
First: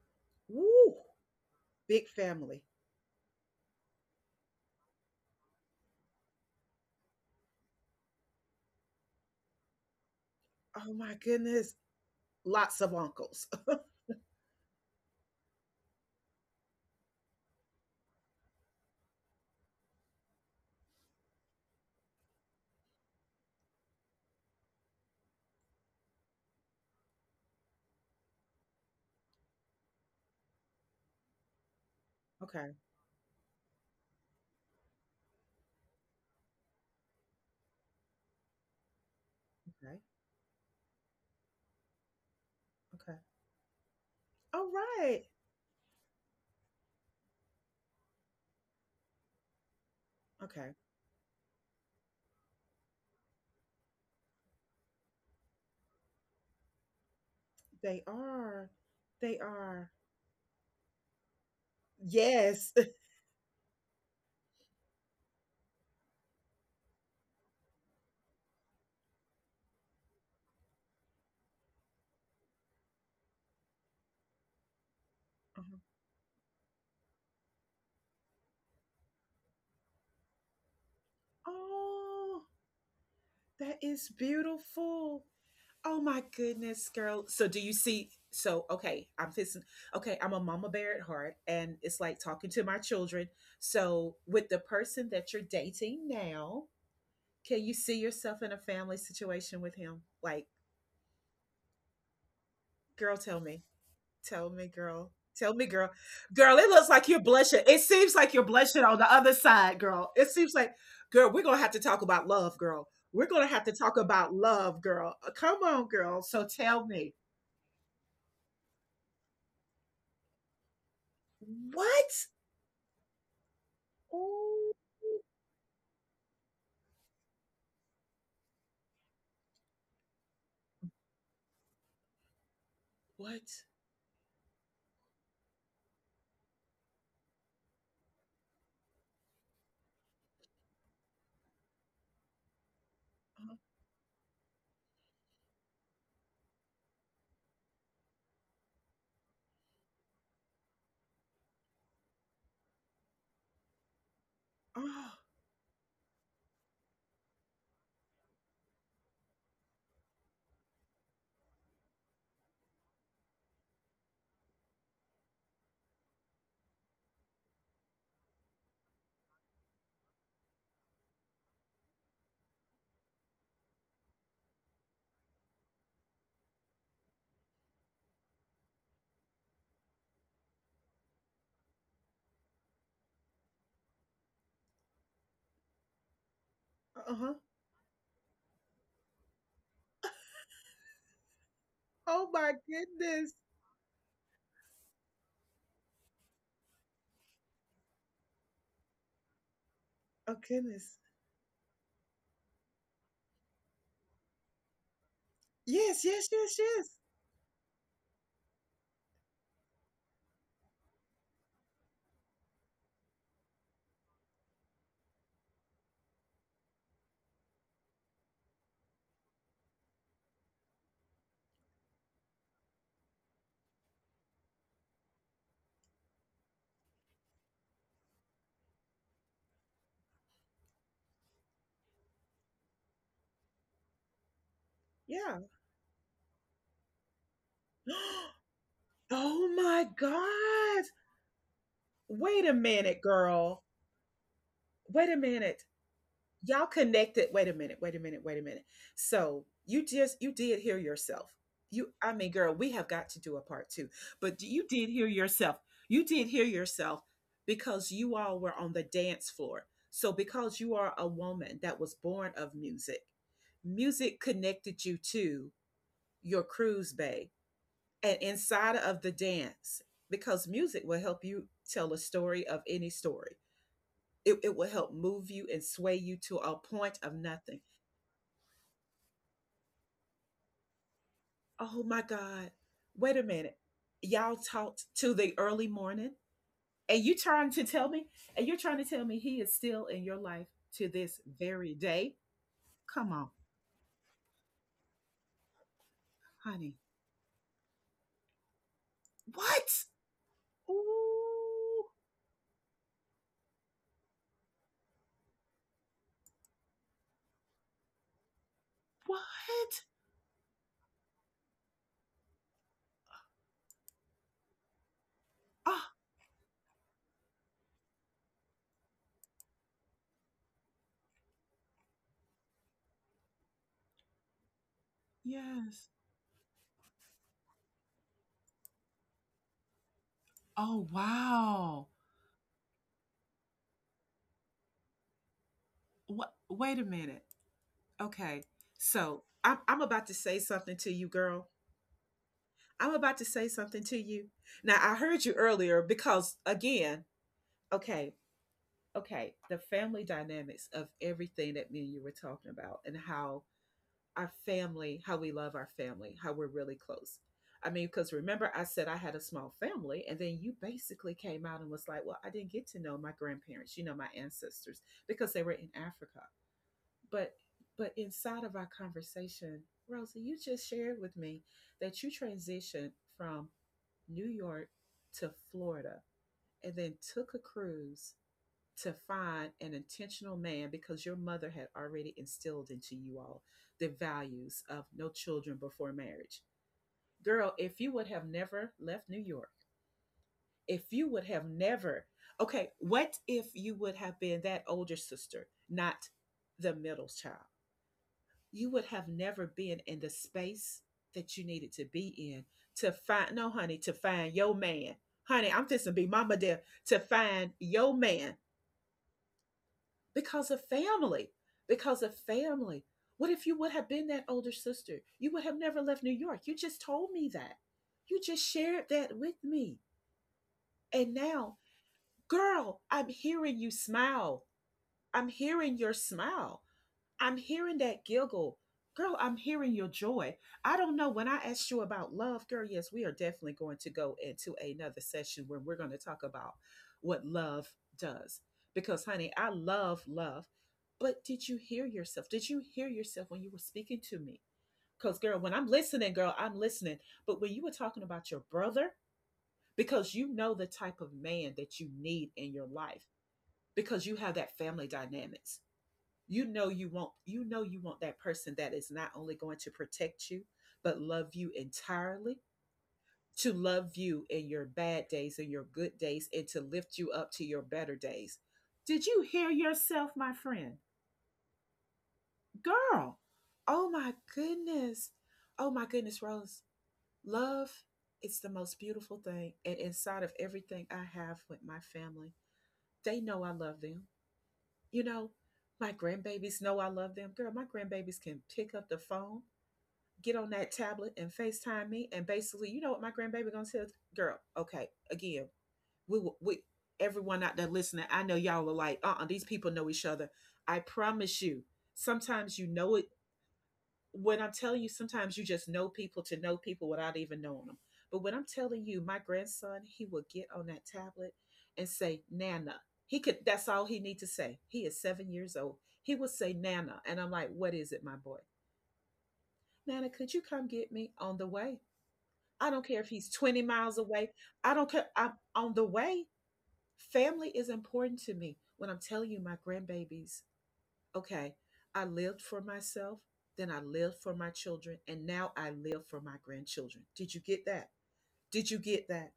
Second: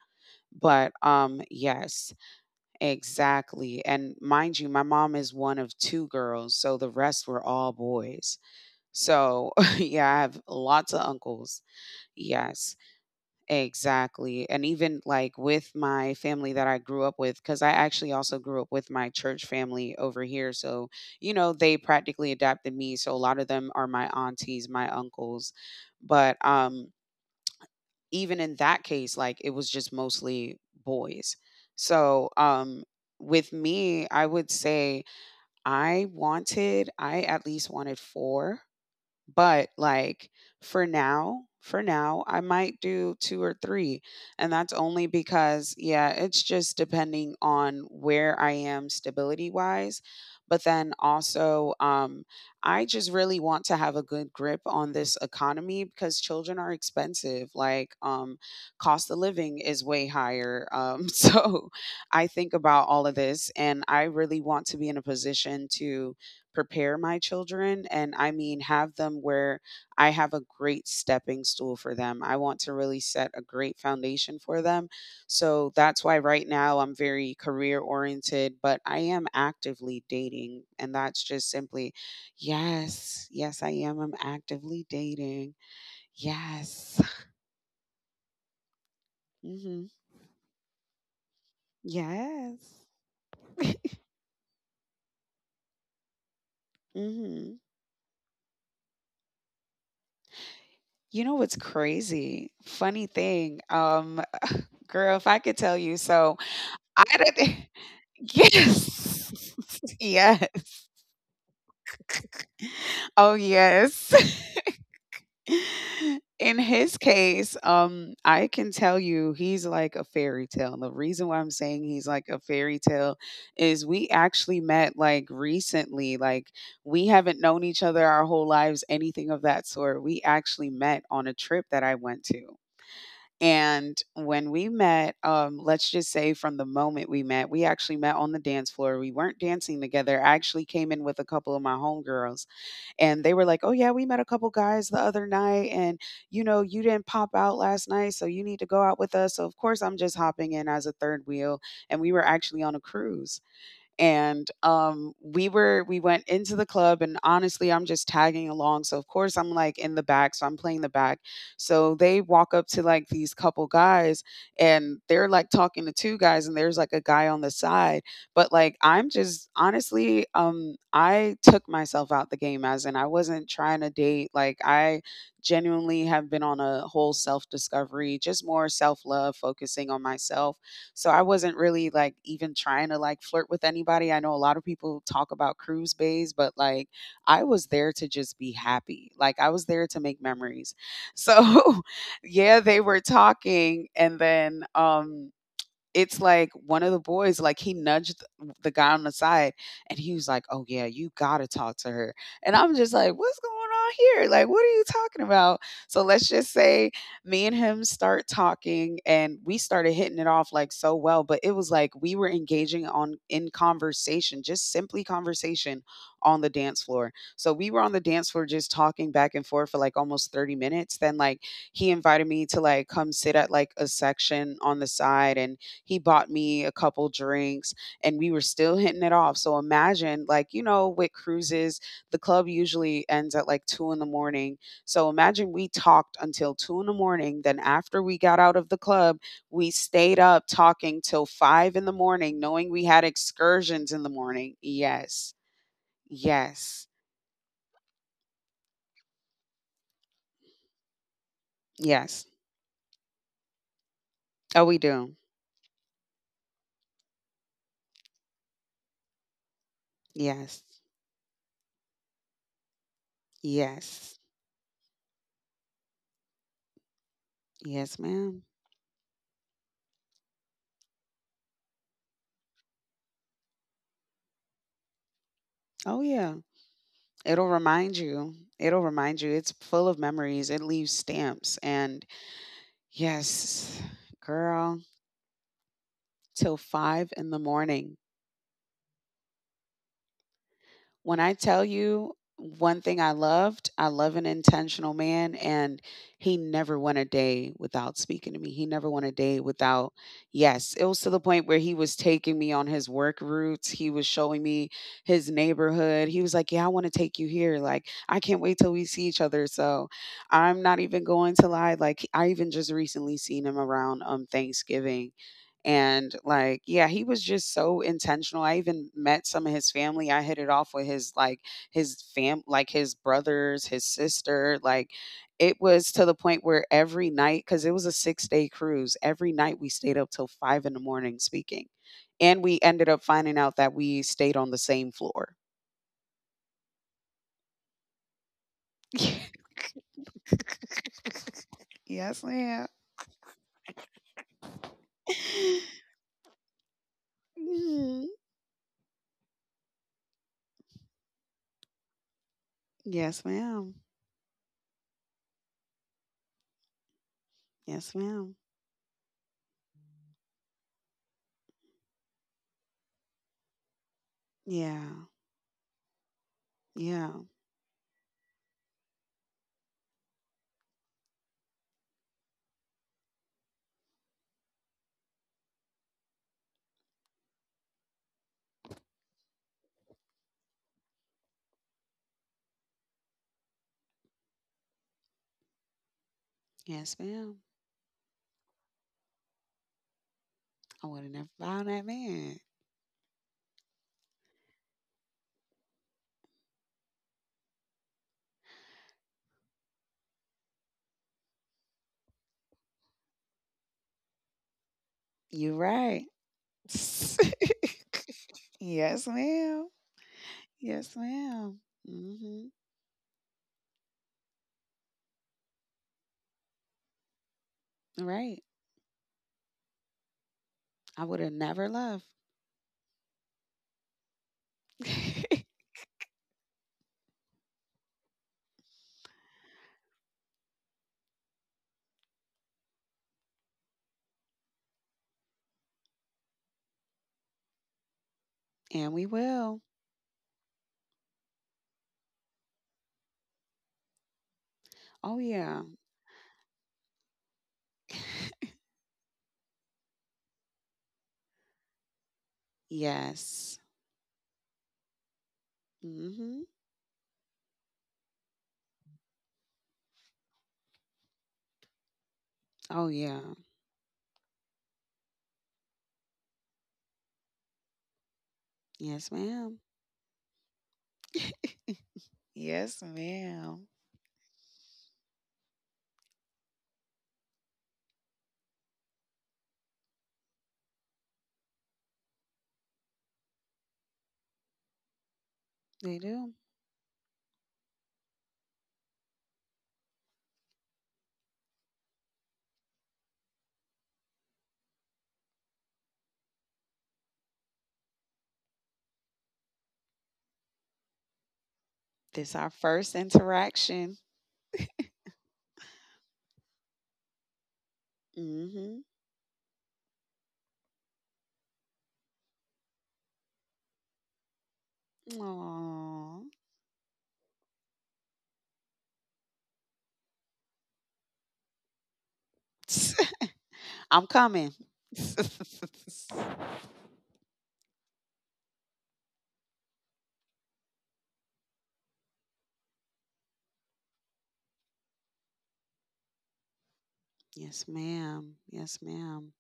B: But
A: Woo, big
B: yes,
A: family.
B: exactly. And mind you, my mom is one of two girls, so the rest were all boys. So, yeah, I have lots
A: Oh
B: of
A: my
B: uncles.
A: goodness.
B: Yes,
A: Lots of uncles.
B: exactly. And even like with my family that I grew up with, because I actually also grew up with my church family over here. So, they practically adopted me. So, a lot of them are my aunties, my uncles. But, um, Even in that case, like it was just mostly boys. So,
A: Okay,
B: um, with me, I would say I at least wanted four but,
A: okay,
B: like, for now, I might
A: okay.
B: do 2 or 3, and
A: All
B: that's only
A: right.
B: because yeah, it's just depending on where I am stability-wise, but
A: Okay.
B: then also, I just really want to have a good grip on this economy because children are expensive,
A: They are.
B: cost of
A: They
B: living is
A: are.
B: way higher, so I think
A: Yes.
B: about all of this, and I really want to be in a position to prepare my children and I mean have them where I have a great stepping stool for them. I want to really set a great foundation for them. So
A: Uh-huh.
B: that's why right now I'm very career oriented, but I am actively dating and that's just simply
A: Oh,
B: yes, yes I
A: that
B: am.
A: is
B: I'm actively
A: beautiful.
B: dating.
A: Oh my goodness,
B: Yes.
A: girl. So do you see? So okay, I'm fixing.
B: Mhm.
A: Okay, I'm a mama bear at heart, and it's like talking to my
B: Yes.
A: children. So with the person that you're dating now,
B: Hmm.
A: can you see yourself in a family situation with him? Like,
B: You know what's crazy? Funny
A: girl, tell
B: thing.
A: me. Tell me, girl.
B: Girl, if I
A: Tell
B: could
A: me,
B: tell
A: girl.
B: you, so
A: Girl, it looks
B: I
A: like you're
B: don't
A: blushing.
B: thi-
A: It seems like you're blushing on the other
B: Yes.
A: side, girl. It
B: Yes.
A: seems like, girl, we're going to have to talk about love, girl. We're
B: Oh,
A: going to have to talk
B: yes.
A: about love, girl. Come on, girl. So
B: In
A: tell
B: his
A: me,
B: case, I can tell you he's like a fairy tale. The reason why I'm saying he's
A: what?
B: like a fairy tale is we actually
A: Oh,
B: met like recently. Like we haven't known each other our whole lives, anything of that sort. We actually met on a trip that I went to.
A: what?
B: And when we met, let's just say from the moment we met, we actually met on the dance floor. We weren't dancing together. I actually came in with a couple of my homegirls, and they were
A: uh
B: like, "Oh yeah, we met a couple guys the other night, and you know, you didn't pop out last night, so you need to go out with us." So of course, I'm just hopping in as a third wheel, and we were actually on a cruise. And
A: Oh,
B: we were we went into the club, and honestly, I'm just tagging along. So of course, I'm like in the back, so I'm playing the back. So they walk up to like these couple guys, and they're like talking to two guys, and there's like a guy on the side. But like I'm just honestly, I took myself out the game as in I wasn't trying to date. Like I genuinely have been on a whole self discovery, just more self love, focusing on myself. So I wasn't really like even trying to like flirt with anybody. I know a lot of people talk about cruise bays, but like
A: uh-huh.
B: I was there to just be happy. Like I was there to make memories. So
A: Oh, my
B: yeah, they were
A: goodness.
B: talking and then it's like one of the boys, like he nudged the guy on the side and he was
A: Oh,
B: like, oh yeah,
A: goodness.
B: you gotta talk to her. And I'm just like, what's going on here? Like, what are you talking about? So
A: Yes,
B: let's
A: yes,
B: just
A: yes, yes.
B: say me and him start talking and we started hitting it off like so well, but it was like we were engaging on in conversation, just simply conversation on the dance floor. So we were on the dance floor just talking back and forth for like almost 30 minutes. Then like he invited me to like come sit at like a section on the side and he bought me a couple drinks and we were still hitting it off. So imagine, like, you know, with cruises, the club usually ends at like two in the morning. So
A: Yeah.
B: imagine we talked until two in the morning. Then after we got out of the club,
A: Oh,
B: we
A: my
B: stayed up
A: God.
B: talking till five in the morning,
A: Wait a
B: knowing we
A: minute,
B: had
A: girl.
B: excursions in the morning.
A: Wait a
B: Yes.
A: minute. Y'all
B: Yes.
A: connected. Wait a minute. Wait a minute. Wait a minute. So you did hear yourself. you i
B: Yes.
A: mean girl, we have got to do a part two. But
B: Oh,
A: you
B: we
A: did hear
B: do.
A: yourself, you did hear yourself, because you all were on the dance floor. So because
B: Yes.
A: you are a woman that was born of music,
B: Yes.
A: music connected you to your cruise bay,
B: Yes,
A: and
B: ma'am.
A: inside of the dance, because music will help you tell a story of any story. It will help move you and sway
B: Oh,
A: you
B: yeah.
A: to a point of
B: It'll
A: nothing.
B: remind you. It'll remind you. It's full of memories. It leaves stamps.
A: Oh my
B: And
A: God. Wait a minute.
B: yes,
A: Y'all
B: girl,
A: talked to the early morning,
B: till
A: and
B: five in the morning.
A: you're trying to tell me he is still in your life to this
B: When I tell
A: very
B: you
A: day.
B: one thing
A: Come
B: I
A: on,
B: loved, I love an intentional man, and he
A: honey.
B: never went a day without speaking to me. He never went a day
A: What?
B: without, yes, it was to the point where he
A: Ooh,
B: was taking me on his work routes. He was showing me his neighborhood. He was like, yeah, I want to take you here. Like, I can't wait till we see each other.
A: what?
B: So I'm not even going to lie. Like, I even just recently seen him around Thanksgiving
A: Oh,
B: and like, yeah, he was just so intentional. I even met some of his family. I hit it off with his like his brothers, his sister. Like it
A: yes.
B: was to the point where every night, because it was a 6 day cruise, every night we stayed up till five in the
A: Oh,
B: morning speaking.
A: wow.
B: And we ended up finding out that we stayed on the same floor.
A: What? Wait a minute. Okay. So I'm about to say something to you, girl.
B: Yes, ma'am.
A: I'm about to say something to you. Now, I heard you earlier because, again,
B: Mhm.
A: okay, okay, the family dynamics of everything that me and you were talking about, and
B: Yes,
A: how
B: ma'am.
A: our family, how we love our family, how we're really close. I mean,
B: Yes,
A: because
B: ma'am.
A: remember, I said I had a small family, and then you basically came out and was like, "Well, I didn't get to know my grandparents, you know, my ancestors,
B: Yeah.
A: because they were in Africa."
B: Yeah.
A: But but inside of our conversation, Rosa, you just shared with me that you transitioned from New York to Florida, and then took a cruise to find an intentional man because your mother had already instilled into you all the values of no children before marriage.
B: Yes, ma'am.
A: Girl, if you would have never left New York,
B: I
A: if
B: would
A: you
B: have
A: would
B: never
A: have
B: found that
A: never,
B: man.
A: okay, what if you would have been that older sister, not the middle child? You would have never been in the space that you needed to be in to find, no, honey, to find your man. Honey,
B: You're
A: I'm just gonna
B: right.
A: be mama there to find your man
B: Yes, ma'am.
A: because of
B: Yes,
A: family.
B: ma'am.
A: Because of
B: Mm hmm
A: family. What if you would have been that older sister? You would have never left New York. You just told me that. You
B: Right.
A: just shared that with me.
B: I
A: And
B: would have
A: now,
B: never left.
A: girl, I'm hearing you smile. I'm hearing your smile. I'm hearing that giggle. Girl, I'm hearing your joy. I don't know. When I asked you about love, girl, yes, we are definitely going to go into another session where we're going to talk about what love does.
B: And we
A: Because, honey, I
B: will.
A: love love. But did you hear yourself? Did you hear yourself when you were speaking to me?
B: Oh,
A: Because, girl, when
B: yeah.
A: I'm listening, girl, I'm listening. But when you were talking about your brother, because you know the type of man that you need in your life,
B: Yes.
A: because you have that family dynamics,
B: mm hmm
A: you know you want that person that is not only going to protect you but love you entirely,
B: Oh, yeah.
A: to love you in your bad days and your good days, and to lift you up to your better days. Did
B: Yes,
A: you hear
B: ma'am.
A: yourself, my friend?
B: Yes,
A: Girl,
B: ma'am.
A: oh my goodness. Oh my goodness, Rose. Love is the most beautiful thing, and inside of everything I have with my family, they know I love them, you know. My
B: They do.
A: grandbabies know I love them. Girl, my grandbabies can pick up the phone, get on that tablet and FaceTime me. And basically, you know what my grandbaby gonna tell. Girl, okay, again, we everyone out there listening, I know y'all are like, these people know each other. I promise you,
B: This our
A: sometimes you
B: first
A: know it.
B: interaction.
A: When I'm telling you, sometimes you just know people to know people without even knowing them. But when I'm
B: Mm-hmm.
A: telling you, my grandson, he will get on that tablet and say, Nana. He could, that's all he need to say. He is 7 years old. He
B: Aww.
A: will say Nana. And I'm like, what is it, my boy? Nana, could you come get me on the way? I don't care if he's 20 miles
B: I'm
A: away.
B: coming.
A: I don't care. I'm on the way. Family is important to me. When I'm telling you my grandbabies, okay, I lived for myself, then I lived for my children, and now I live for my grandchildren. Did you
B: Yes,
A: get that?
B: ma'am.
A: Did
B: Yes,
A: you get
B: ma'am.
A: that?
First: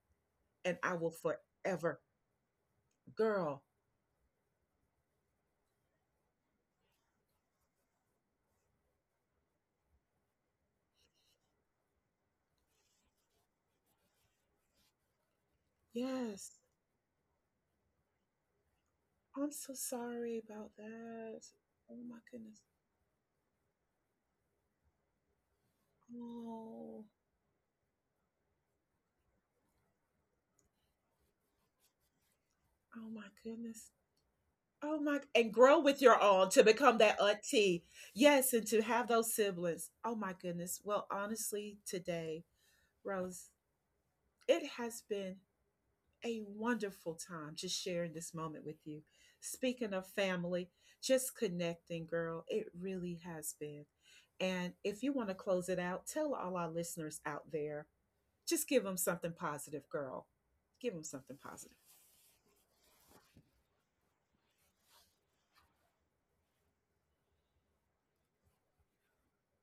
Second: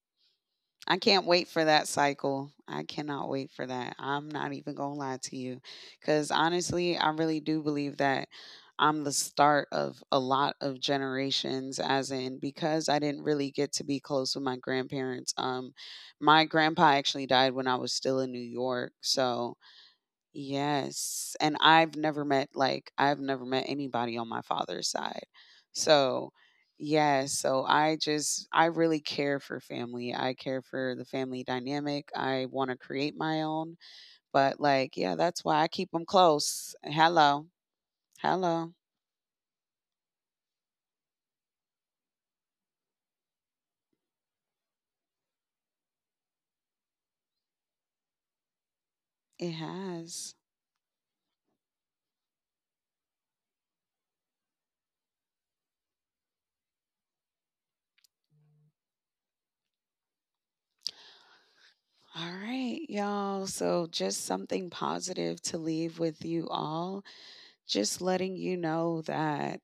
A: And I
B: I
A: will
B: can't wait for that
A: forever.
B: cycle. I cannot wait
A: Girl,
B: for that. I'm not even going to lie to you. Because honestly, I really do believe that I'm the start of a lot of generations, as in, because I didn't really get to be close with my grandparents. My
A: yes.
B: grandpa actually died when I was still in New York.
A: I'm
B: So
A: so sorry about
B: yes,
A: that.
B: and I've
A: Oh my
B: never met
A: goodness.
B: like I've never met anybody on my father's side. So,
A: Oh,
B: yes. I just I really care for family. I care for the family dynamic. I want to
A: oh
B: create
A: my
B: my own,
A: goodness.
B: but like
A: Oh
B: yeah,
A: my,
B: that's
A: and
B: why I
A: grow
B: keep
A: with
B: them
A: your own to
B: close.
A: become that
B: Hello.
A: auntie. Yes, and
B: Hello.
A: to have those siblings. Oh my goodness. Well, honestly, today, Rose, it has been a wonderful time just sharing this moment with you.
B: It
A: Speaking of
B: has.
A: family, just connecting, girl, it really has been. And if you want to close it out, tell all our listeners out there, just give them something positive, girl. Give them something positive.
B: All right, y'all. So, just something positive to leave with you all. Just letting you know that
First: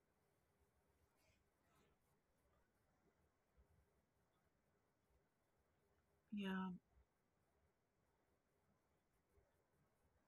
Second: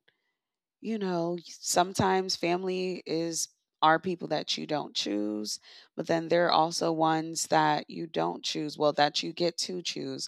B: you know, sometimes family is are people that you don't choose, but then there are
A: Yeah,
B: also ones that you don't choose, well, that you get to choose.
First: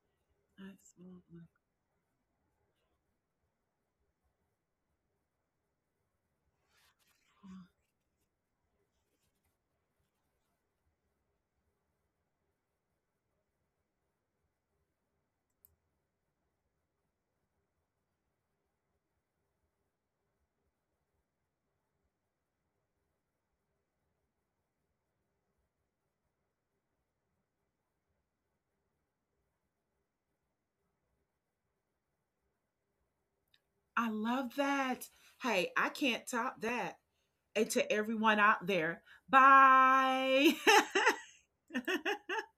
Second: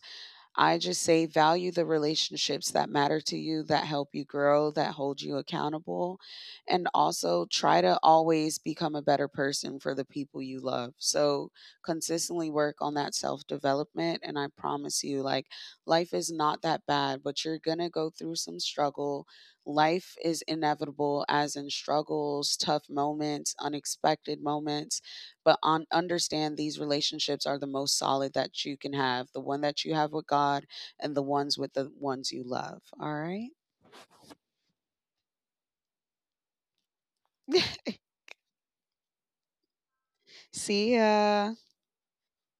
B: I just say
A: absolutely.
B: value the relationships that matter to you, that help you grow, that hold you accountable, and also try to always become a better person for the people you love. So consistently work on that self development. And I promise you, like, life is not that bad, but you're going to go through some struggle. Life is inevitable, as in struggles, tough moments, unexpected moments but on understand these relationships are the most solid that you can have, the one that you have with God and the ones with the ones you love. All right.
A: I love that. Hey, I can't top that. And to everyone out there, bye.
B: See ya.